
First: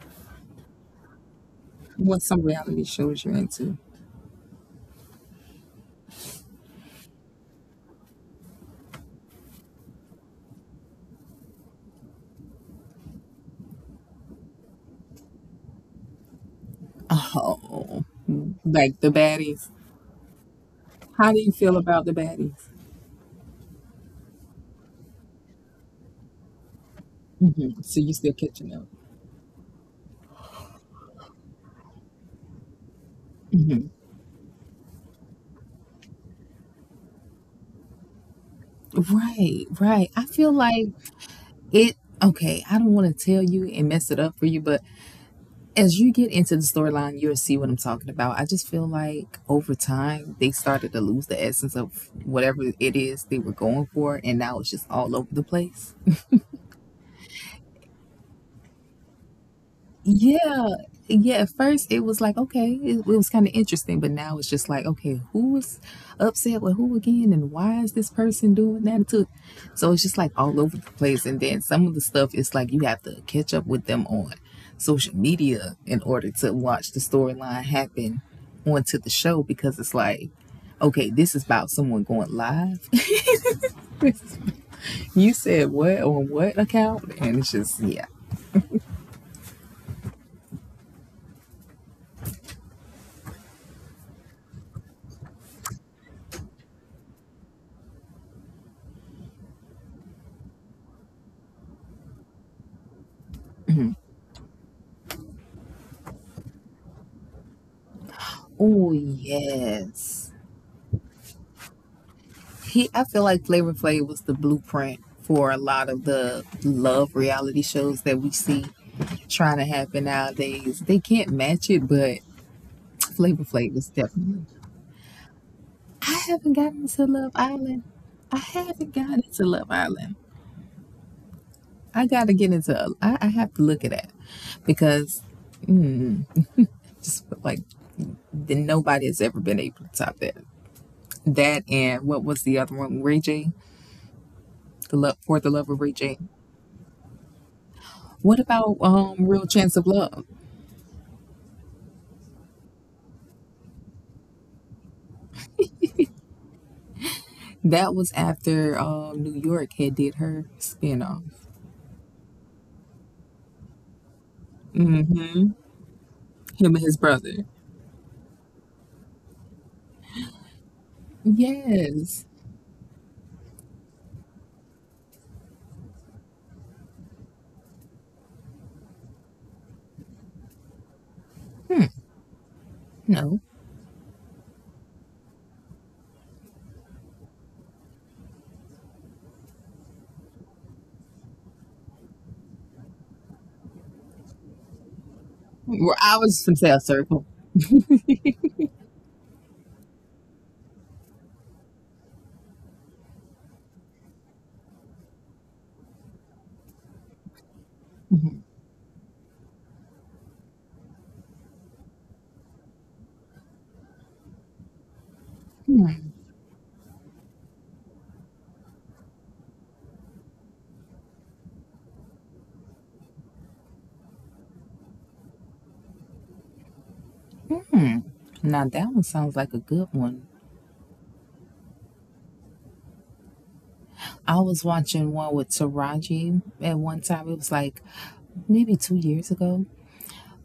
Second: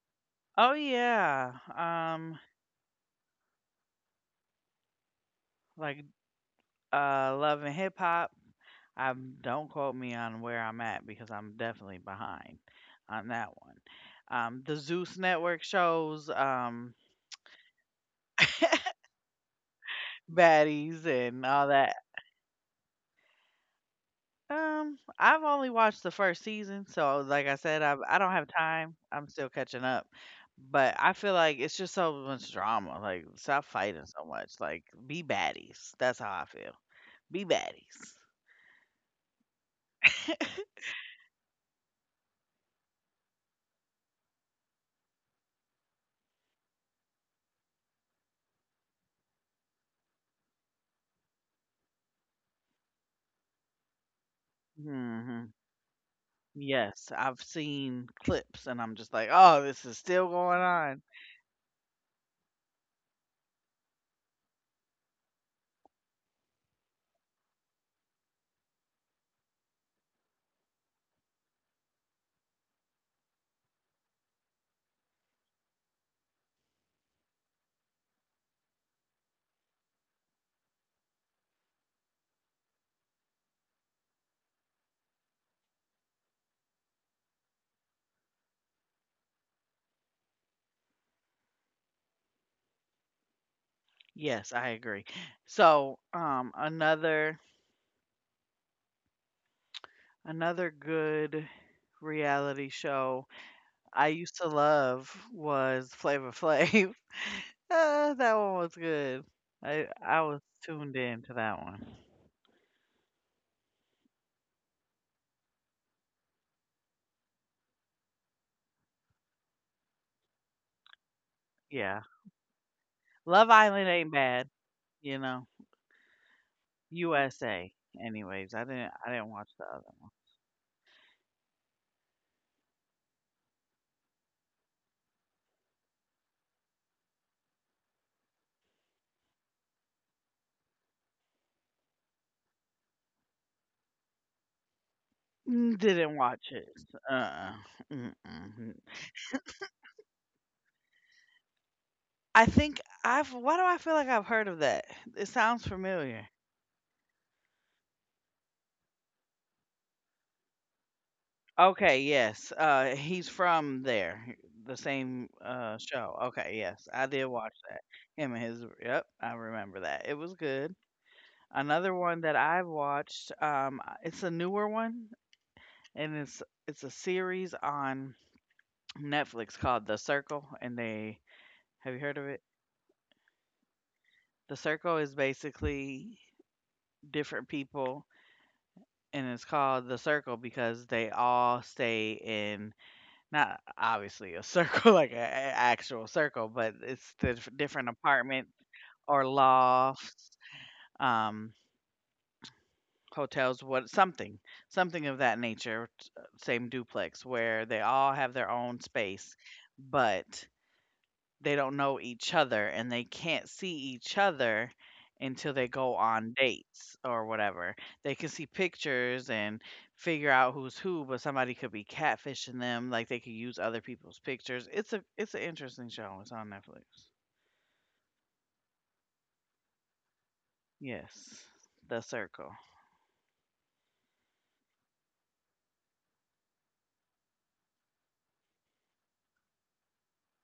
Speaker 1: Oh yeah,
Speaker 2: What's
Speaker 1: um,
Speaker 2: some reality shows you're into?
Speaker 1: like, uh, Love and Hip Hop. I don't quote me on where I'm at because I'm definitely behind on that one. Um, the Zeus Network shows, um,
Speaker 2: Oh, like the baddies.
Speaker 1: baddies
Speaker 2: How
Speaker 1: and
Speaker 2: do you
Speaker 1: all
Speaker 2: feel
Speaker 1: that.
Speaker 2: about the baddies?
Speaker 1: I've only watched the first season, so like I said, I
Speaker 2: So
Speaker 1: I
Speaker 2: you
Speaker 1: don't
Speaker 2: still
Speaker 1: have
Speaker 2: catching
Speaker 1: time.
Speaker 2: up?
Speaker 1: I'm still catching up. But I feel like it's just so much drama. Like stop
Speaker 2: Hmm.
Speaker 1: fighting so much. Like be baddies. That's how I feel. Be baddies.
Speaker 2: Right, right. I feel like it. Okay, I don't want to tell you and mess it up for you, but as you get into the storyline, you'll see what I'm talking about. I just feel like over time they started to lose the essence of whatever it is they were going for, and now it's just all over
Speaker 1: Hmm.
Speaker 2: the place.
Speaker 1: Yes, I've seen clips and I'm just like, oh, this is still going
Speaker 2: Yeah,
Speaker 1: on.
Speaker 2: yeah. At first, it was like okay, it was kind of interesting, but now it's just like okay, who is upset with who again, and why is this person doing that to? So it's just like all over the place, and then some of the stuff, it's like you have to catch up with them on social media in order to watch the storyline happen onto the show because it's like okay, this is about someone going live. You said what on what account, and it's just yeah.
Speaker 1: Yes, I agree. So, another good reality show I used to love was Flavor Flav. That one was
Speaker 2: Oh
Speaker 1: good. I
Speaker 2: yes.
Speaker 1: was tuned in to that one.
Speaker 2: He, I feel like Flavor Flav was the blueprint for a lot of the love reality shows that we see trying to happen nowadays. They can't match it,
Speaker 1: Yeah.
Speaker 2: but Flavor
Speaker 1: Love
Speaker 2: Flav
Speaker 1: Island
Speaker 2: was
Speaker 1: ain't
Speaker 2: definitely.
Speaker 1: bad, you know.
Speaker 2: I haven't gotten into Love
Speaker 1: USA
Speaker 2: Island. I
Speaker 1: anyways.
Speaker 2: haven't
Speaker 1: I
Speaker 2: gotten
Speaker 1: didn't
Speaker 2: into
Speaker 1: watch the
Speaker 2: Love
Speaker 1: other one.
Speaker 2: Island. I gotta get into. I have to look at that because just like then nobody has ever been able to top that. That and what was the other one? Ray J, the love for the love
Speaker 1: Mm,
Speaker 2: of Ray
Speaker 1: didn't
Speaker 2: J.
Speaker 1: watch it. Uh,
Speaker 2: What
Speaker 1: mm-mm.
Speaker 2: about Real Chance of Love?
Speaker 1: I think I've why do I feel like I've heard of that? It sounds familiar.
Speaker 2: That was after New York had did her spinoff.
Speaker 1: Okay, yes. Uh, he's from there. The same
Speaker 2: Mm-hmm.
Speaker 1: show. Okay,
Speaker 2: Him and
Speaker 1: yes,
Speaker 2: his
Speaker 1: I did
Speaker 2: brother.
Speaker 1: watch that. Him and his yep, I remember that. It was good. Another
Speaker 2: Yes.
Speaker 1: one that I've watched, it's a newer one, and it's a series on Netflix called The Circle, and they have you heard of it?
Speaker 2: No.
Speaker 1: The Circle is basically different people, and it's called The Circle because they all stay in not obviously a circle like an
Speaker 2: Well,
Speaker 1: actual
Speaker 2: I was
Speaker 1: circle,
Speaker 2: from
Speaker 1: but
Speaker 2: South
Speaker 1: it's
Speaker 2: Circle.
Speaker 1: the different apartment or lofts. Um, hotels, what something, something of that nature, same duplex where they all have
Speaker 2: Mhm.
Speaker 1: their own space, but they don't know each other and they can't see each other until they go on dates or whatever. They can see pictures and figure out who's who, but somebody could be catfishing them, like they could use other people's pictures. It's an interesting show. It's on Netflix.
Speaker 2: Hmm. Now that one sounds like a good one.
Speaker 1: Yes. The Circle.
Speaker 2: I was watching one with Taraji at one time. It was like maybe 2 years ago,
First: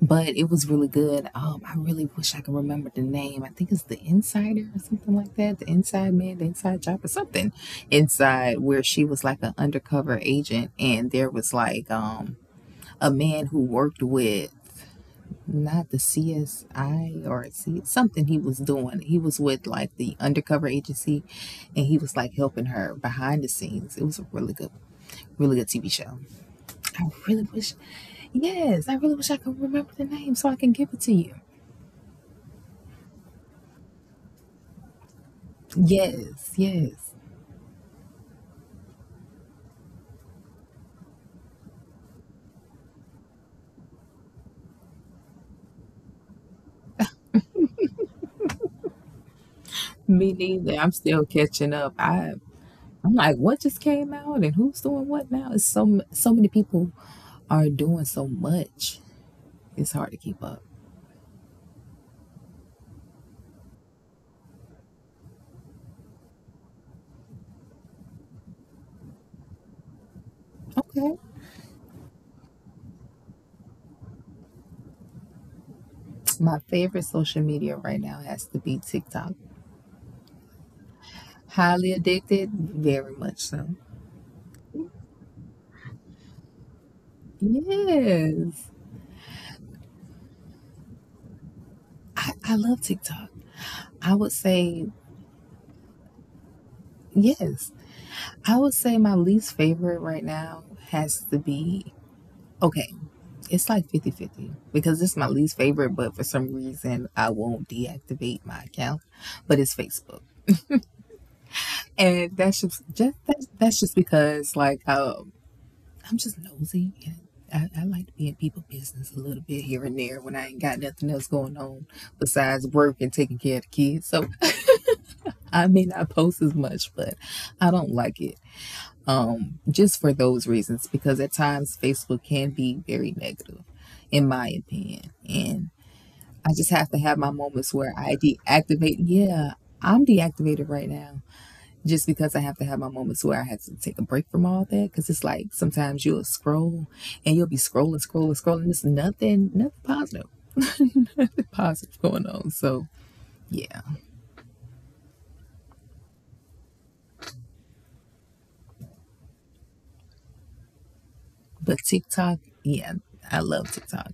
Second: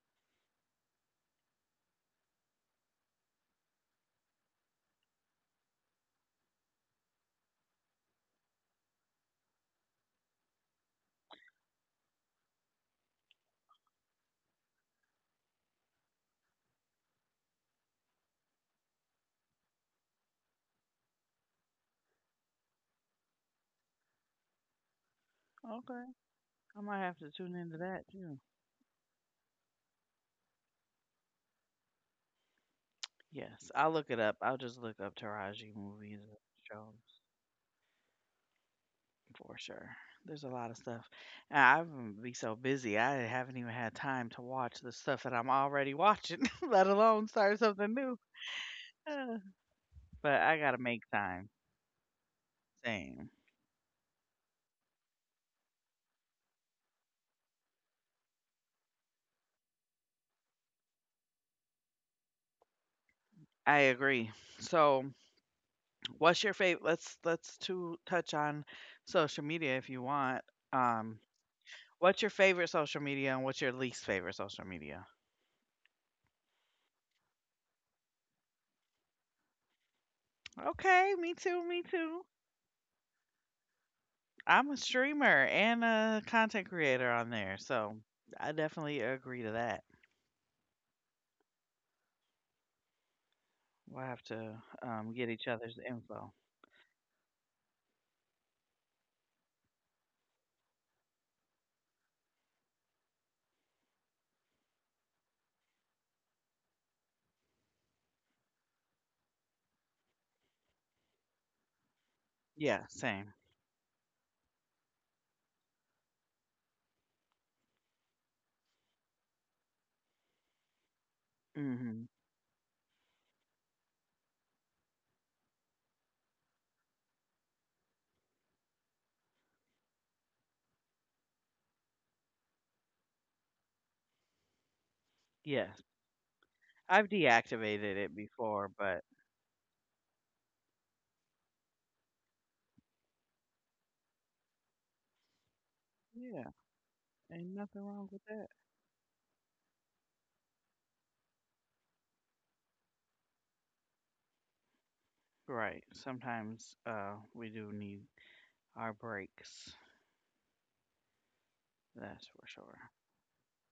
Speaker 2: but it was really good. I really wish I could remember the name. I think it's The Insider or something like that. The Inside Man, The Inside Job or something. Inside, where she was like an undercover agent and there was like a man who worked with not the CSI or C something he was doing. He was with like the undercover agency and he was like helping her behind the scenes. It was a really good really good TV
Speaker 1: Okay.
Speaker 2: show.
Speaker 1: I might
Speaker 2: I
Speaker 1: have to
Speaker 2: really
Speaker 1: tune
Speaker 2: wish
Speaker 1: into that too.
Speaker 2: yes, I really wish I could remember the name so I can give it to you.
Speaker 1: Yes, I'll look it up. I'll just look up Taraji movies and
Speaker 2: Yes, yes.
Speaker 1: shows for sure. There's a lot of stuff. And I've be so busy. I haven't even had time to watch the stuff that I'm already watching, let alone start something new. Uh,
Speaker 2: Me
Speaker 1: But I gotta
Speaker 2: neither. I'm
Speaker 1: make
Speaker 2: still
Speaker 1: time.
Speaker 2: catching up. I'm
Speaker 1: Same.
Speaker 2: like, what just came out and who's doing what now? It's so many people are doing so much. It's hard to keep up.
Speaker 1: I agree. So, what's your favorite? Let's to touch on social media if you want. Um,
Speaker 2: Okay.
Speaker 1: what's your favorite social media and what's your least favorite social media?
Speaker 2: My favorite social media right now has to be TikTok.
Speaker 1: Okay, me
Speaker 2: Highly
Speaker 1: too.
Speaker 2: addicted, very much so.
Speaker 1: I'm a streamer and a content creator on there, so I
Speaker 2: Yes.
Speaker 1: definitely agree to that.
Speaker 2: I love TikTok.
Speaker 1: We'll
Speaker 2: I
Speaker 1: have
Speaker 2: would
Speaker 1: to,
Speaker 2: say
Speaker 1: get each other's info.
Speaker 2: yes. I would say my least favorite right now has to be. Okay, it's like 50-50 because it's my least favorite, but for some reason I won't deactivate my account, but it's Facebook. And that's just,
Speaker 1: Yeah,
Speaker 2: just
Speaker 1: same.
Speaker 2: that's just because like I'm just nosy and I like to be in people business a little bit here and there when I ain't got nothing else going on
Speaker 1: Hmm.
Speaker 2: besides work and taking care of the kids. So I may not post as much, but I don't like it. Just for those reasons, because at times Facebook can be very negative, in my opinion. And.
Speaker 1: Yes,
Speaker 2: I just have to have my
Speaker 1: I've
Speaker 2: moments where I
Speaker 1: deactivated it
Speaker 2: deactivate.
Speaker 1: before, but
Speaker 2: Yeah, I'm deactivated right now just because I have to have my moments where I have to take a break from all that. Because it's like sometimes you'll
Speaker 1: yeah,
Speaker 2: scroll and you'll be
Speaker 1: ain't
Speaker 2: scrolling,
Speaker 1: nothing
Speaker 2: scrolling,
Speaker 1: wrong with
Speaker 2: scrolling.
Speaker 1: that.
Speaker 2: There's nothing, nothing positive going on. So yeah,
Speaker 1: Right. Sometimes, we do need our breaks.
Speaker 2: but TikTok,
Speaker 1: That's for
Speaker 2: yeah,
Speaker 1: sure.
Speaker 2: I love TikTok.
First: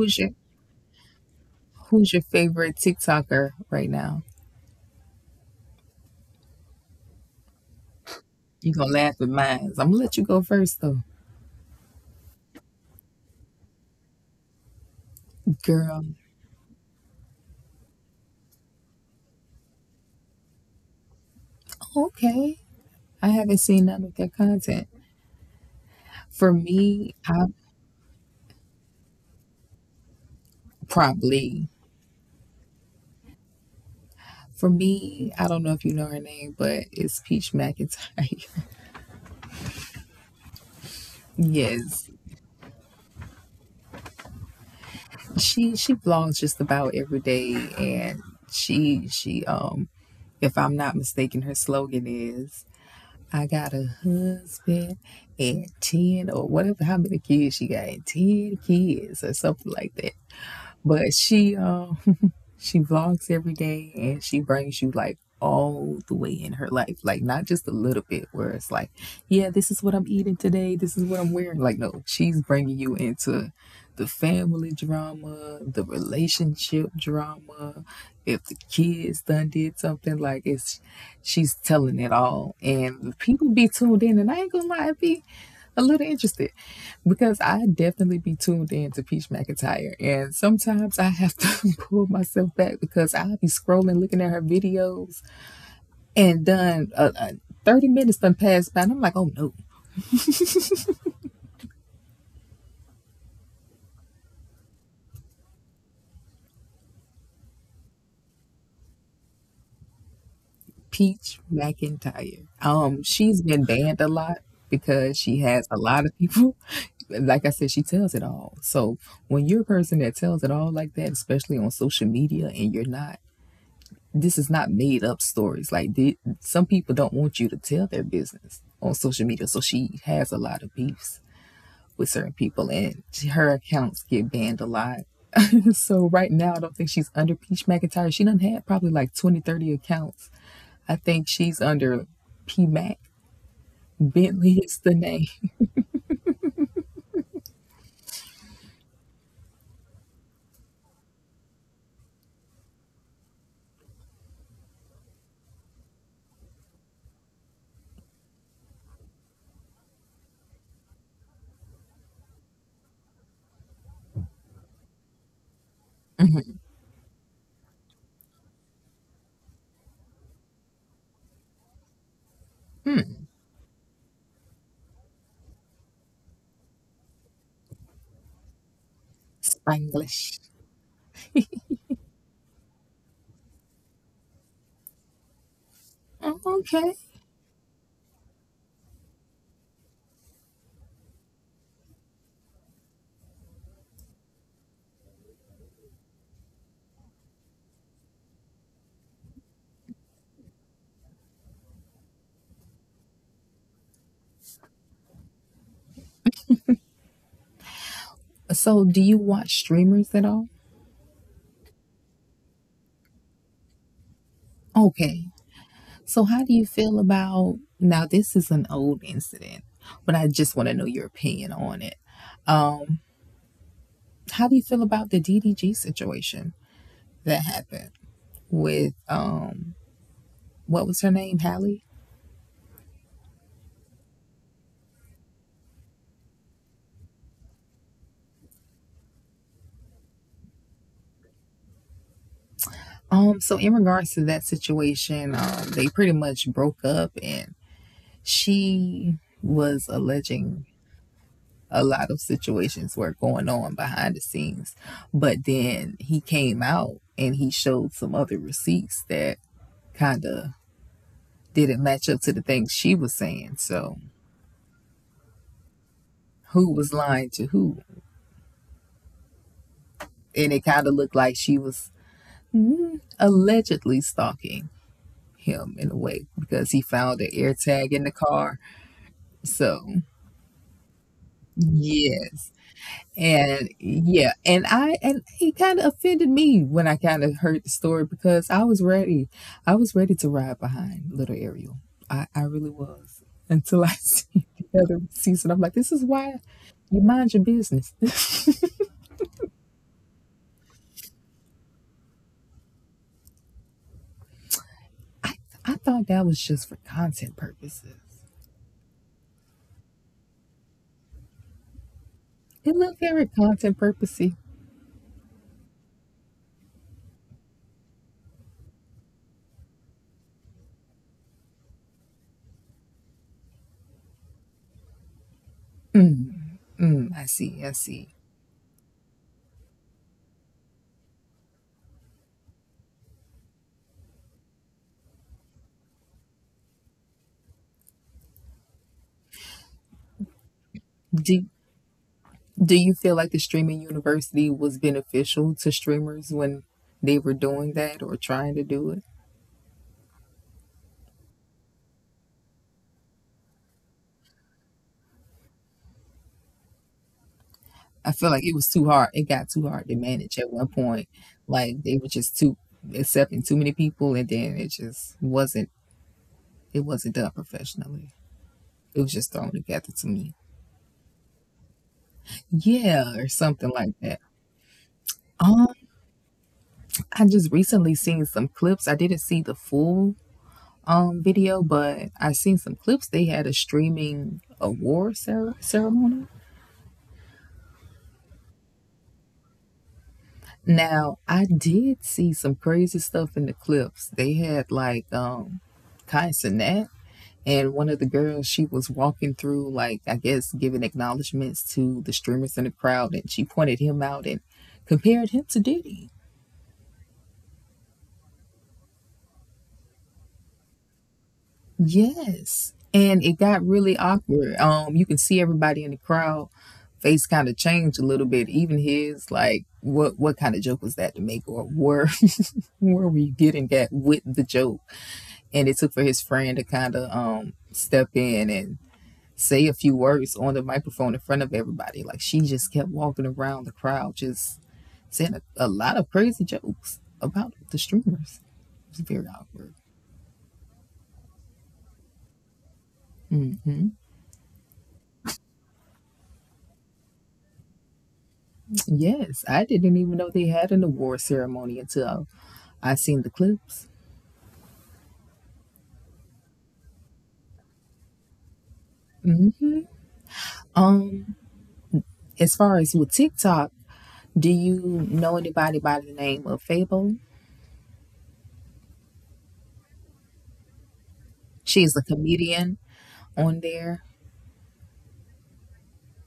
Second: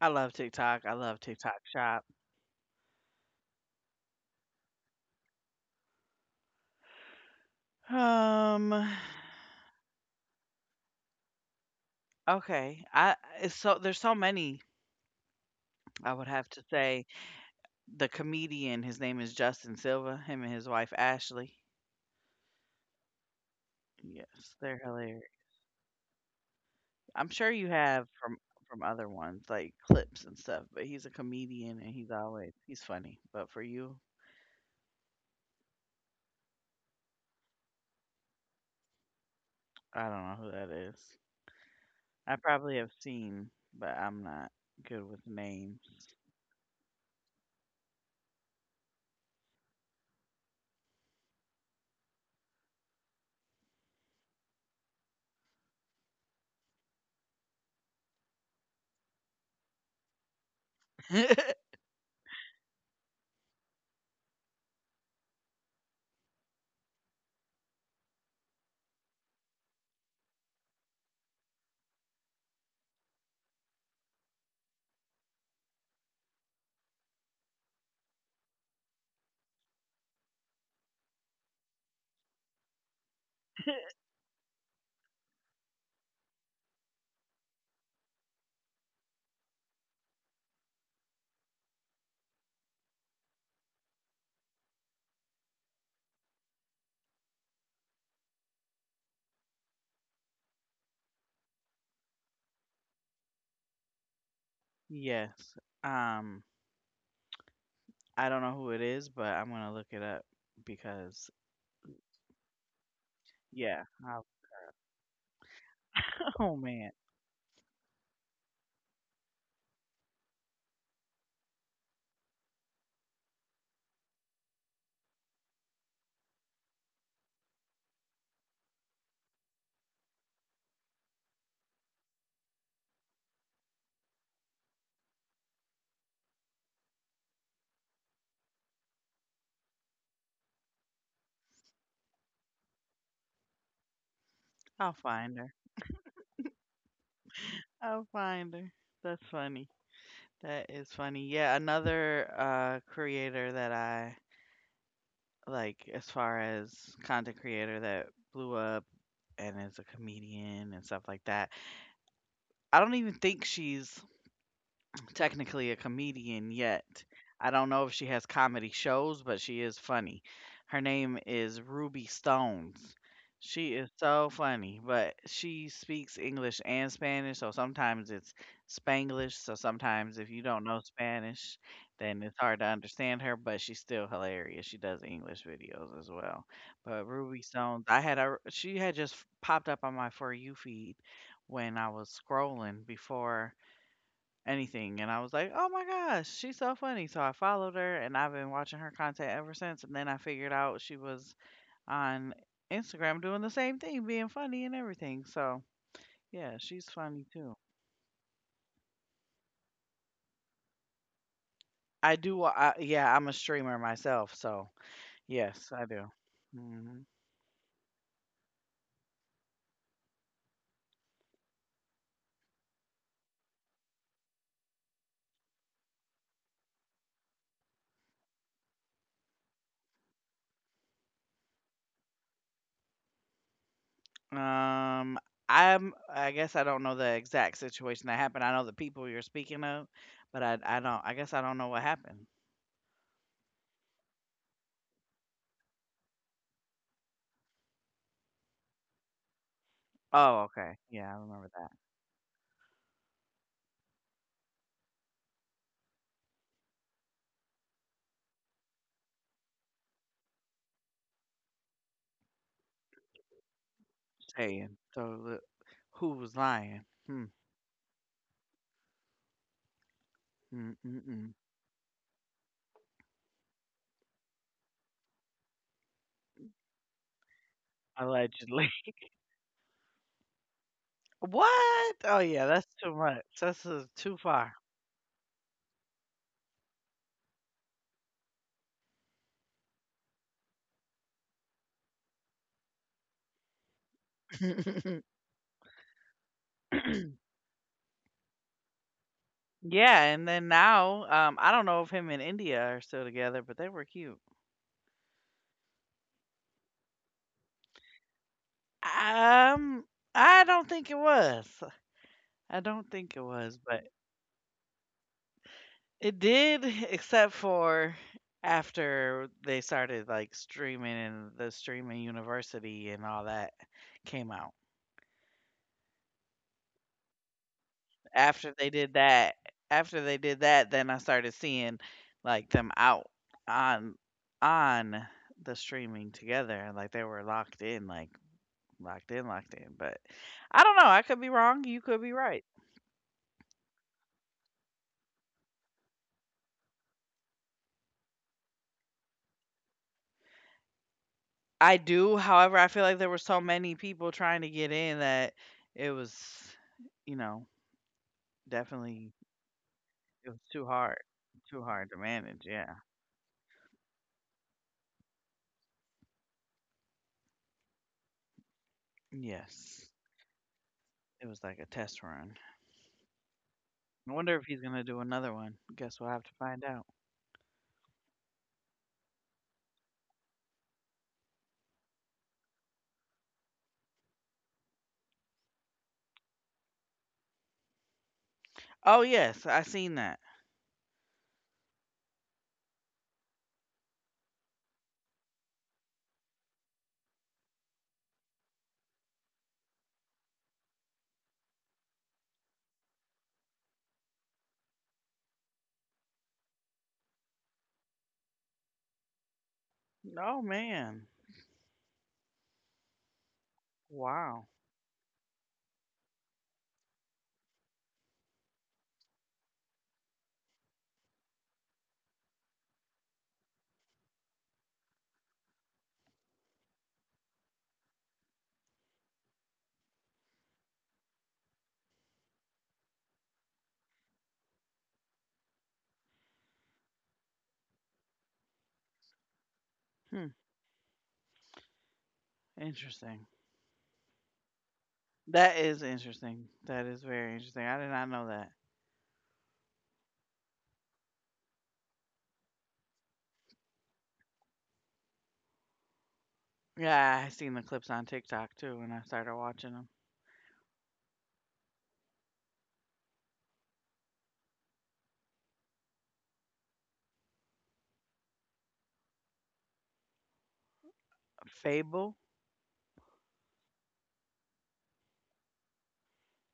Speaker 1: I
Speaker 2: your
Speaker 1: love TikTok. I love TikTok Shop.
Speaker 2: Who's your favorite TikToker right now?
Speaker 1: Um.
Speaker 2: You gonna laugh at mine, so I'm gonna let you go first though,
Speaker 1: Okay. I it's so there's so many.
Speaker 2: girl.
Speaker 1: I would have to say the comedian, his name is Justin Silva, him and his wife, Ashley.
Speaker 2: Okay, I haven't seen none of their
Speaker 1: Yes, they're
Speaker 2: content.
Speaker 1: hilarious.
Speaker 2: For
Speaker 1: I'm
Speaker 2: me,
Speaker 1: sure you
Speaker 2: I.
Speaker 1: have from other ones, like clips and stuff, but he's a comedian and
Speaker 2: Probably.
Speaker 1: he's funny. But for you,
Speaker 2: For me, I don't know if you know her name, but it's Peach McIntyre.
Speaker 1: I don't know who that is. I
Speaker 2: Yes.
Speaker 1: probably have seen, but I'm not good with names.
Speaker 2: She vlogs just about every day, and she, if I'm not mistaken, her slogan is I got a husband and 10, or whatever how many kids she got, 10 kids or something like that. But she vlogs every day, and she brings you like all the way in her life, like not just a little bit where it's like, yeah, this is what I'm eating today, this is what I'm wearing. Like, no, she's bringing you into the family drama, the relationship drama. If the kids done did something, like it's she's telling it all, and people be tuned in. And I ain't gonna lie, it be a little interested because I definitely be tuned in to Peach McIntyre. And sometimes I have to pull myself back because I'll be scrolling, looking at her videos, and done 30 minutes done passed by. And I'm like, oh no,
Speaker 1: Yes. Um, I don't know who it is, but I'm gonna look it up because
Speaker 2: Peach McIntyre.
Speaker 1: yeah,
Speaker 2: She's been
Speaker 1: I'll,
Speaker 2: banned a lot because she has a lot
Speaker 1: oh
Speaker 2: of
Speaker 1: man,
Speaker 2: people. Like I said, she tells it all. So when you're a person that tells it all like that, especially on social media, and you're not this is not made up stories. Like some people don't want you to tell their business on social media, so she has a lot of beefs with certain people, and her accounts get banned a lot. So right now, I don't think she's under Peach McIntyre. She done had probably like 20, 30 accounts. I think she's under P Mac
Speaker 1: I'll
Speaker 2: Bentley is
Speaker 1: find
Speaker 2: the
Speaker 1: her.
Speaker 2: name.
Speaker 1: I'll find her. That's funny. That is funny. Yeah, another creator that I like as far as content creator that blew up and is a comedian and stuff like that. I don't even think she's technically a comedian yet. I don't know if she has comedy shows, but she is funny. Her name is Ruby Stones. She is so funny, but she speaks English and Spanish, so sometimes it's Spanglish. So sometimes if you don't know
Speaker 2: Spanglish.
Speaker 1: Spanish, then it's hard to understand her, but she's still hilarious. She does English videos as well.
Speaker 2: Oh,
Speaker 1: But
Speaker 2: okay.
Speaker 1: Ruby Stones, she had just popped up on my For You feed when I was scrolling before anything. And I was like, "Oh my gosh, she's so funny." So I followed her and I've been watching her content ever since. And then I figured out she was on Instagram doing the same thing, being funny and everything. So, yeah, she's funny too.
Speaker 2: So, do you watch streamers at all?
Speaker 1: I do wa- I, yeah, I'm a streamer myself, so
Speaker 2: Okay.
Speaker 1: yes, I do.
Speaker 2: So, how do
Speaker 1: Hmm.
Speaker 2: you feel about now? This is an old incident, but I just want to know your opinion on it. Um, how do you feel about the DDG situation that happened with what was her name, Hallie?
Speaker 1: Um, I guess I don't know the exact situation that happened. I know the people you're speaking of, but I guess I don't know what happened.
Speaker 2: So in regards to that situation, they pretty much broke up, and she was
Speaker 1: Oh, okay.
Speaker 2: alleging
Speaker 1: Yeah, I remember
Speaker 2: a lot of situations were going on behind the scenes, but then he came out and he showed some other receipts that kind of didn't match up to the things she was saying. So
Speaker 1: saying, so the who was lying?
Speaker 2: who
Speaker 1: Hmm,
Speaker 2: was lying to who?
Speaker 1: mm,
Speaker 2: And
Speaker 1: mm,
Speaker 2: it kind
Speaker 1: mm.
Speaker 2: of looked like she was allegedly stalking him in a way because he found an air tag in the
Speaker 1: Allegedly.
Speaker 2: car. So
Speaker 1: What? Oh, yeah, that's too
Speaker 2: yes.
Speaker 1: much. This is too
Speaker 2: And
Speaker 1: far.
Speaker 2: yeah, and I and he kind of offended me when I kind of heard the story because I was ready. I was ready to ride behind little Ariel. I really was until I see the other season. I'm like, this is why you mind your business.
Speaker 1: Yeah, and then now, I don't know if him and India are still together, but they were cute.
Speaker 2: I, I thought that was just for content purposes.
Speaker 1: Um, I don't think it was.
Speaker 2: It looked very
Speaker 1: But
Speaker 2: content purposey.
Speaker 1: it did, except for after they started like streaming and the streaming university and all that came out.
Speaker 2: Hmm, I see. I see.
Speaker 1: After they did that after they did that, then I started seeing, like, them out on on the streaming together, and, like, they were locked in, like, locked in, locked in, but I don't know, I could be wrong,
Speaker 2: Do
Speaker 1: you could be right.
Speaker 2: Do you feel like the streaming university was beneficial to streamers when they were doing that or trying to do it?
Speaker 1: I do, however, I feel like there were so many people trying to get in that it was, you know,
Speaker 2: I feel like it
Speaker 1: definitely
Speaker 2: was too hard. It got too
Speaker 1: it
Speaker 2: hard
Speaker 1: was
Speaker 2: to manage at one point.
Speaker 1: too hard to
Speaker 2: Like
Speaker 1: manage,
Speaker 2: they were
Speaker 1: yeah.
Speaker 2: just too accepting too many people, and then it just wasn't. It wasn't done professionally. It was just
Speaker 1: Yes.
Speaker 2: thrown together to me.
Speaker 1: It was like a test run.
Speaker 2: Yeah, or
Speaker 1: I
Speaker 2: something
Speaker 1: wonder if
Speaker 2: like
Speaker 1: he's
Speaker 2: that.
Speaker 1: gonna do another one. Guess we'll have to find out.
Speaker 2: I just recently seen some clips. I didn't see the full video, but I seen some clips. They had a streaming ceremony.
Speaker 1: Oh yes, I seen that.
Speaker 2: Now I did see some crazy stuff in the clips. They had like Kai Sinat and one of the girls. She was walking through like I guess giving acknowledgments to the streamers in the crowd, and she pointed him out and compared him to Diddy.
Speaker 1: Oh man.
Speaker 2: Yes. And it got really
Speaker 1: Wow.
Speaker 2: awkward. You can see everybody in the crowd face kind of changed a little bit. Even his, like, what kind of joke was that to make, or where were you getting at with the joke? And it took for his friend to kind of step in and say a few words on the microphone in front of everybody. Like she just kept walking around the crowd, just saying a lot of crazy jokes about the streamers. It was very awkward.
Speaker 1: Hmm. Interesting.
Speaker 2: Hmm.
Speaker 1: That is interesting. That is very interesting. I did not know that.
Speaker 2: Yes, I didn't even know they had an award ceremony until I seen the clips.
Speaker 1: Yeah, I seen the clips on TikTok too, and I started watching them.
Speaker 2: hmm Um, As far as with TikTok, do you know anybody by the name of Fable?
Speaker 1: Fable?
Speaker 2: She's a comedian on there.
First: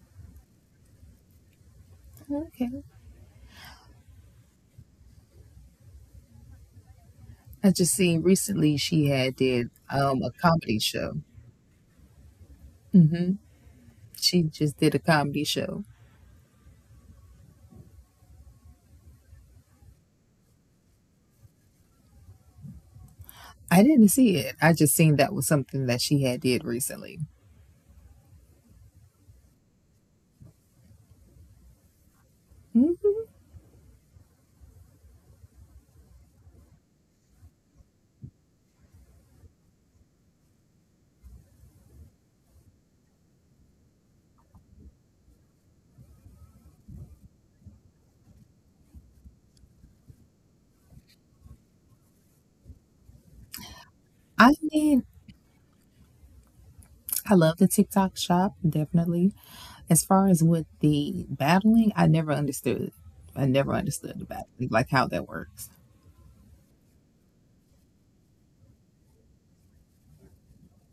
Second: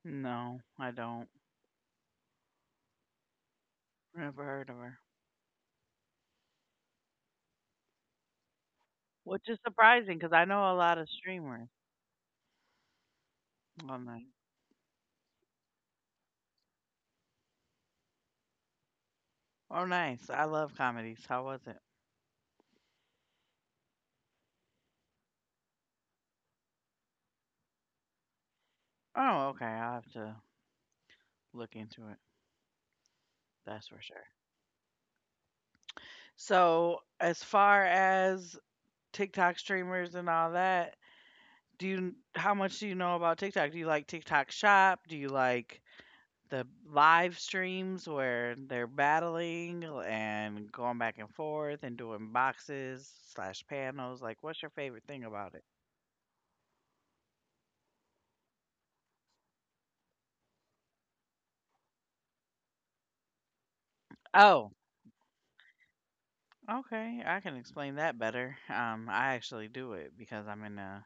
Speaker 1: No, I don't.
Speaker 2: Okay.
Speaker 1: Never heard of her.
Speaker 2: I just seen recently she had
Speaker 1: Which is
Speaker 2: did
Speaker 1: surprising
Speaker 2: a
Speaker 1: because I know
Speaker 2: comedy
Speaker 1: a lot of
Speaker 2: show.
Speaker 1: streamers.
Speaker 2: Hmm.
Speaker 1: Oh nice.
Speaker 2: She just did a comedy show.
Speaker 1: Oh nice. I love comedies. How was it?
Speaker 2: I didn't see it. I just seen that was something that she had did recently.
Speaker 1: Oh okay. I'll have to look into it.
Speaker 2: Hmm.
Speaker 1: That's for sure. So as far as TikTok streamers and all that, do you how much do you know about TikTok? Do you like TikTok Shop? Do you like the live streams where they're battling and going back and forth and doing boxes slash panels? Like,
Speaker 2: I
Speaker 1: what's your
Speaker 2: mean,
Speaker 1: favorite thing about it?
Speaker 2: I love the TikTok shop definitely. As far as with the battling, I never understood. I never understood the
Speaker 1: Oh,
Speaker 2: battling, like how that works.
Speaker 1: okay, I can explain that better. I actually do it because I'm in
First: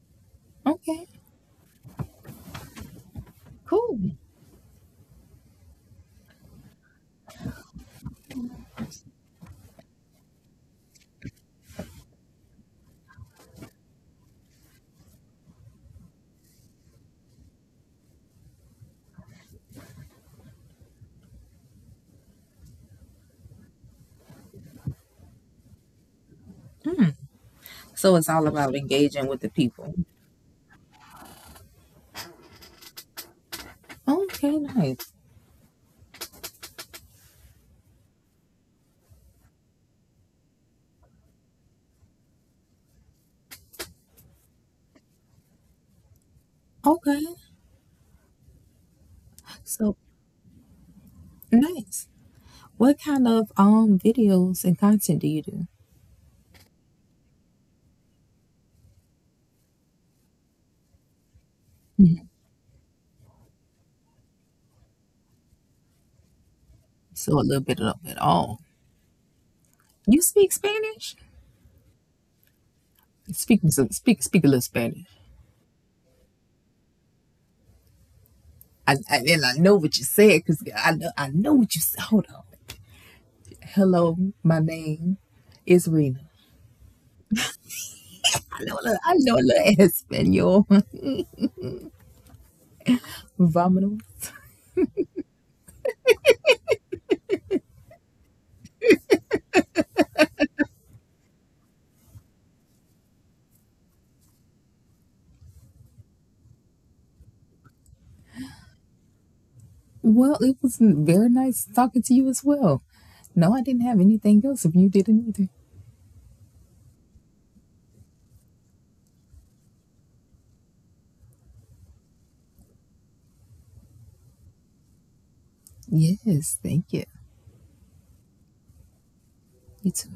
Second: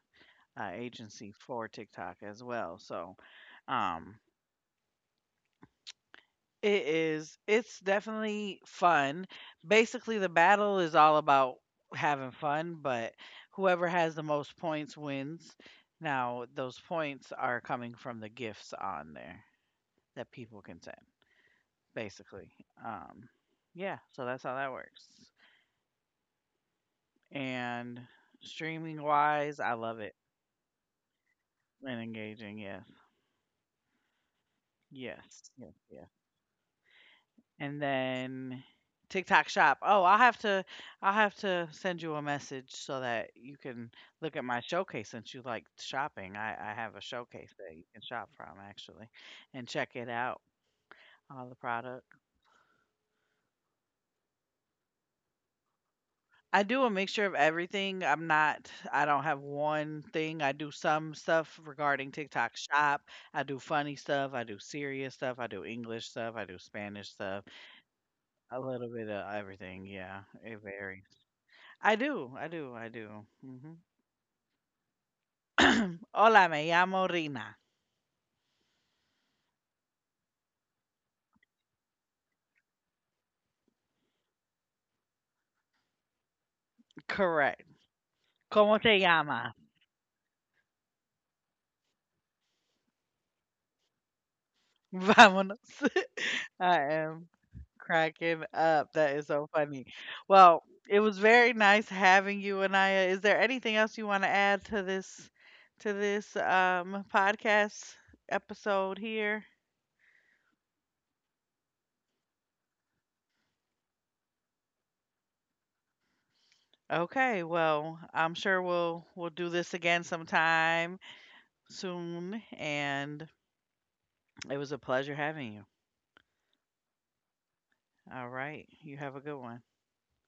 Speaker 1: a
Speaker 2: Okay,
Speaker 1: agency for TikTok as well. So,
Speaker 2: cool.
Speaker 1: um, it is. It's definitely fun. Basically, the battle is all about having fun, but whoever has the most points wins. Now, those points are coming from the gifts on there that people can send, basically. Um, yeah, so that's how that works. And
Speaker 2: So it's all about
Speaker 1: streaming
Speaker 2: engaging with the
Speaker 1: wise, I
Speaker 2: people.
Speaker 1: love it and engaging. Yes,
Speaker 2: Okay, nice.
Speaker 1: yes, yes. And then TikTok shop. Oh, I'll have to send you a message so that you can look at my showcase since you like shopping. I have a
Speaker 2: Okay.
Speaker 1: showcase that you can shop from actually and check
Speaker 2: So
Speaker 1: it out. All the product.
Speaker 2: nice. What kind of videos and content do you do?
Speaker 1: I do a mixture of everything. I don't have one thing. I do some stuff regarding TikTok shop. I do funny stuff, I do serious stuff, I do English stuff, I do Spanish stuff,
Speaker 2: So a little bit of it
Speaker 1: a
Speaker 2: all.
Speaker 1: little bit of everything, yeah.
Speaker 2: You speak
Speaker 1: It varies.
Speaker 2: Spanish?
Speaker 1: I do.
Speaker 2: Speak
Speaker 1: Mhm.
Speaker 2: me some speak a little Spanish.
Speaker 1: Hola, me llamo Rina.
Speaker 2: I and I know what you said because I know what you said. Hold on. Hello, my name is Rena.
Speaker 1: Correct. ¿Cómo te
Speaker 2: I know a
Speaker 1: llama?
Speaker 2: little Espanol. Vámonos.
Speaker 1: Vámonos. I am cracking up. That is so funny. Well, it was very nice having you, Anaya. Is there anything else you want to add to this podcast episode here?
Speaker 2: Well, it was very nice talking to you as well. No, I didn't have anything else if you didn't either.
Speaker 1: Okay, well, I'm sure we'll do this again sometime soon and it was a pleasure having you.
Speaker 2: Yes, thank you.
Speaker 1: All right. You have a good one.
Speaker 2: You too.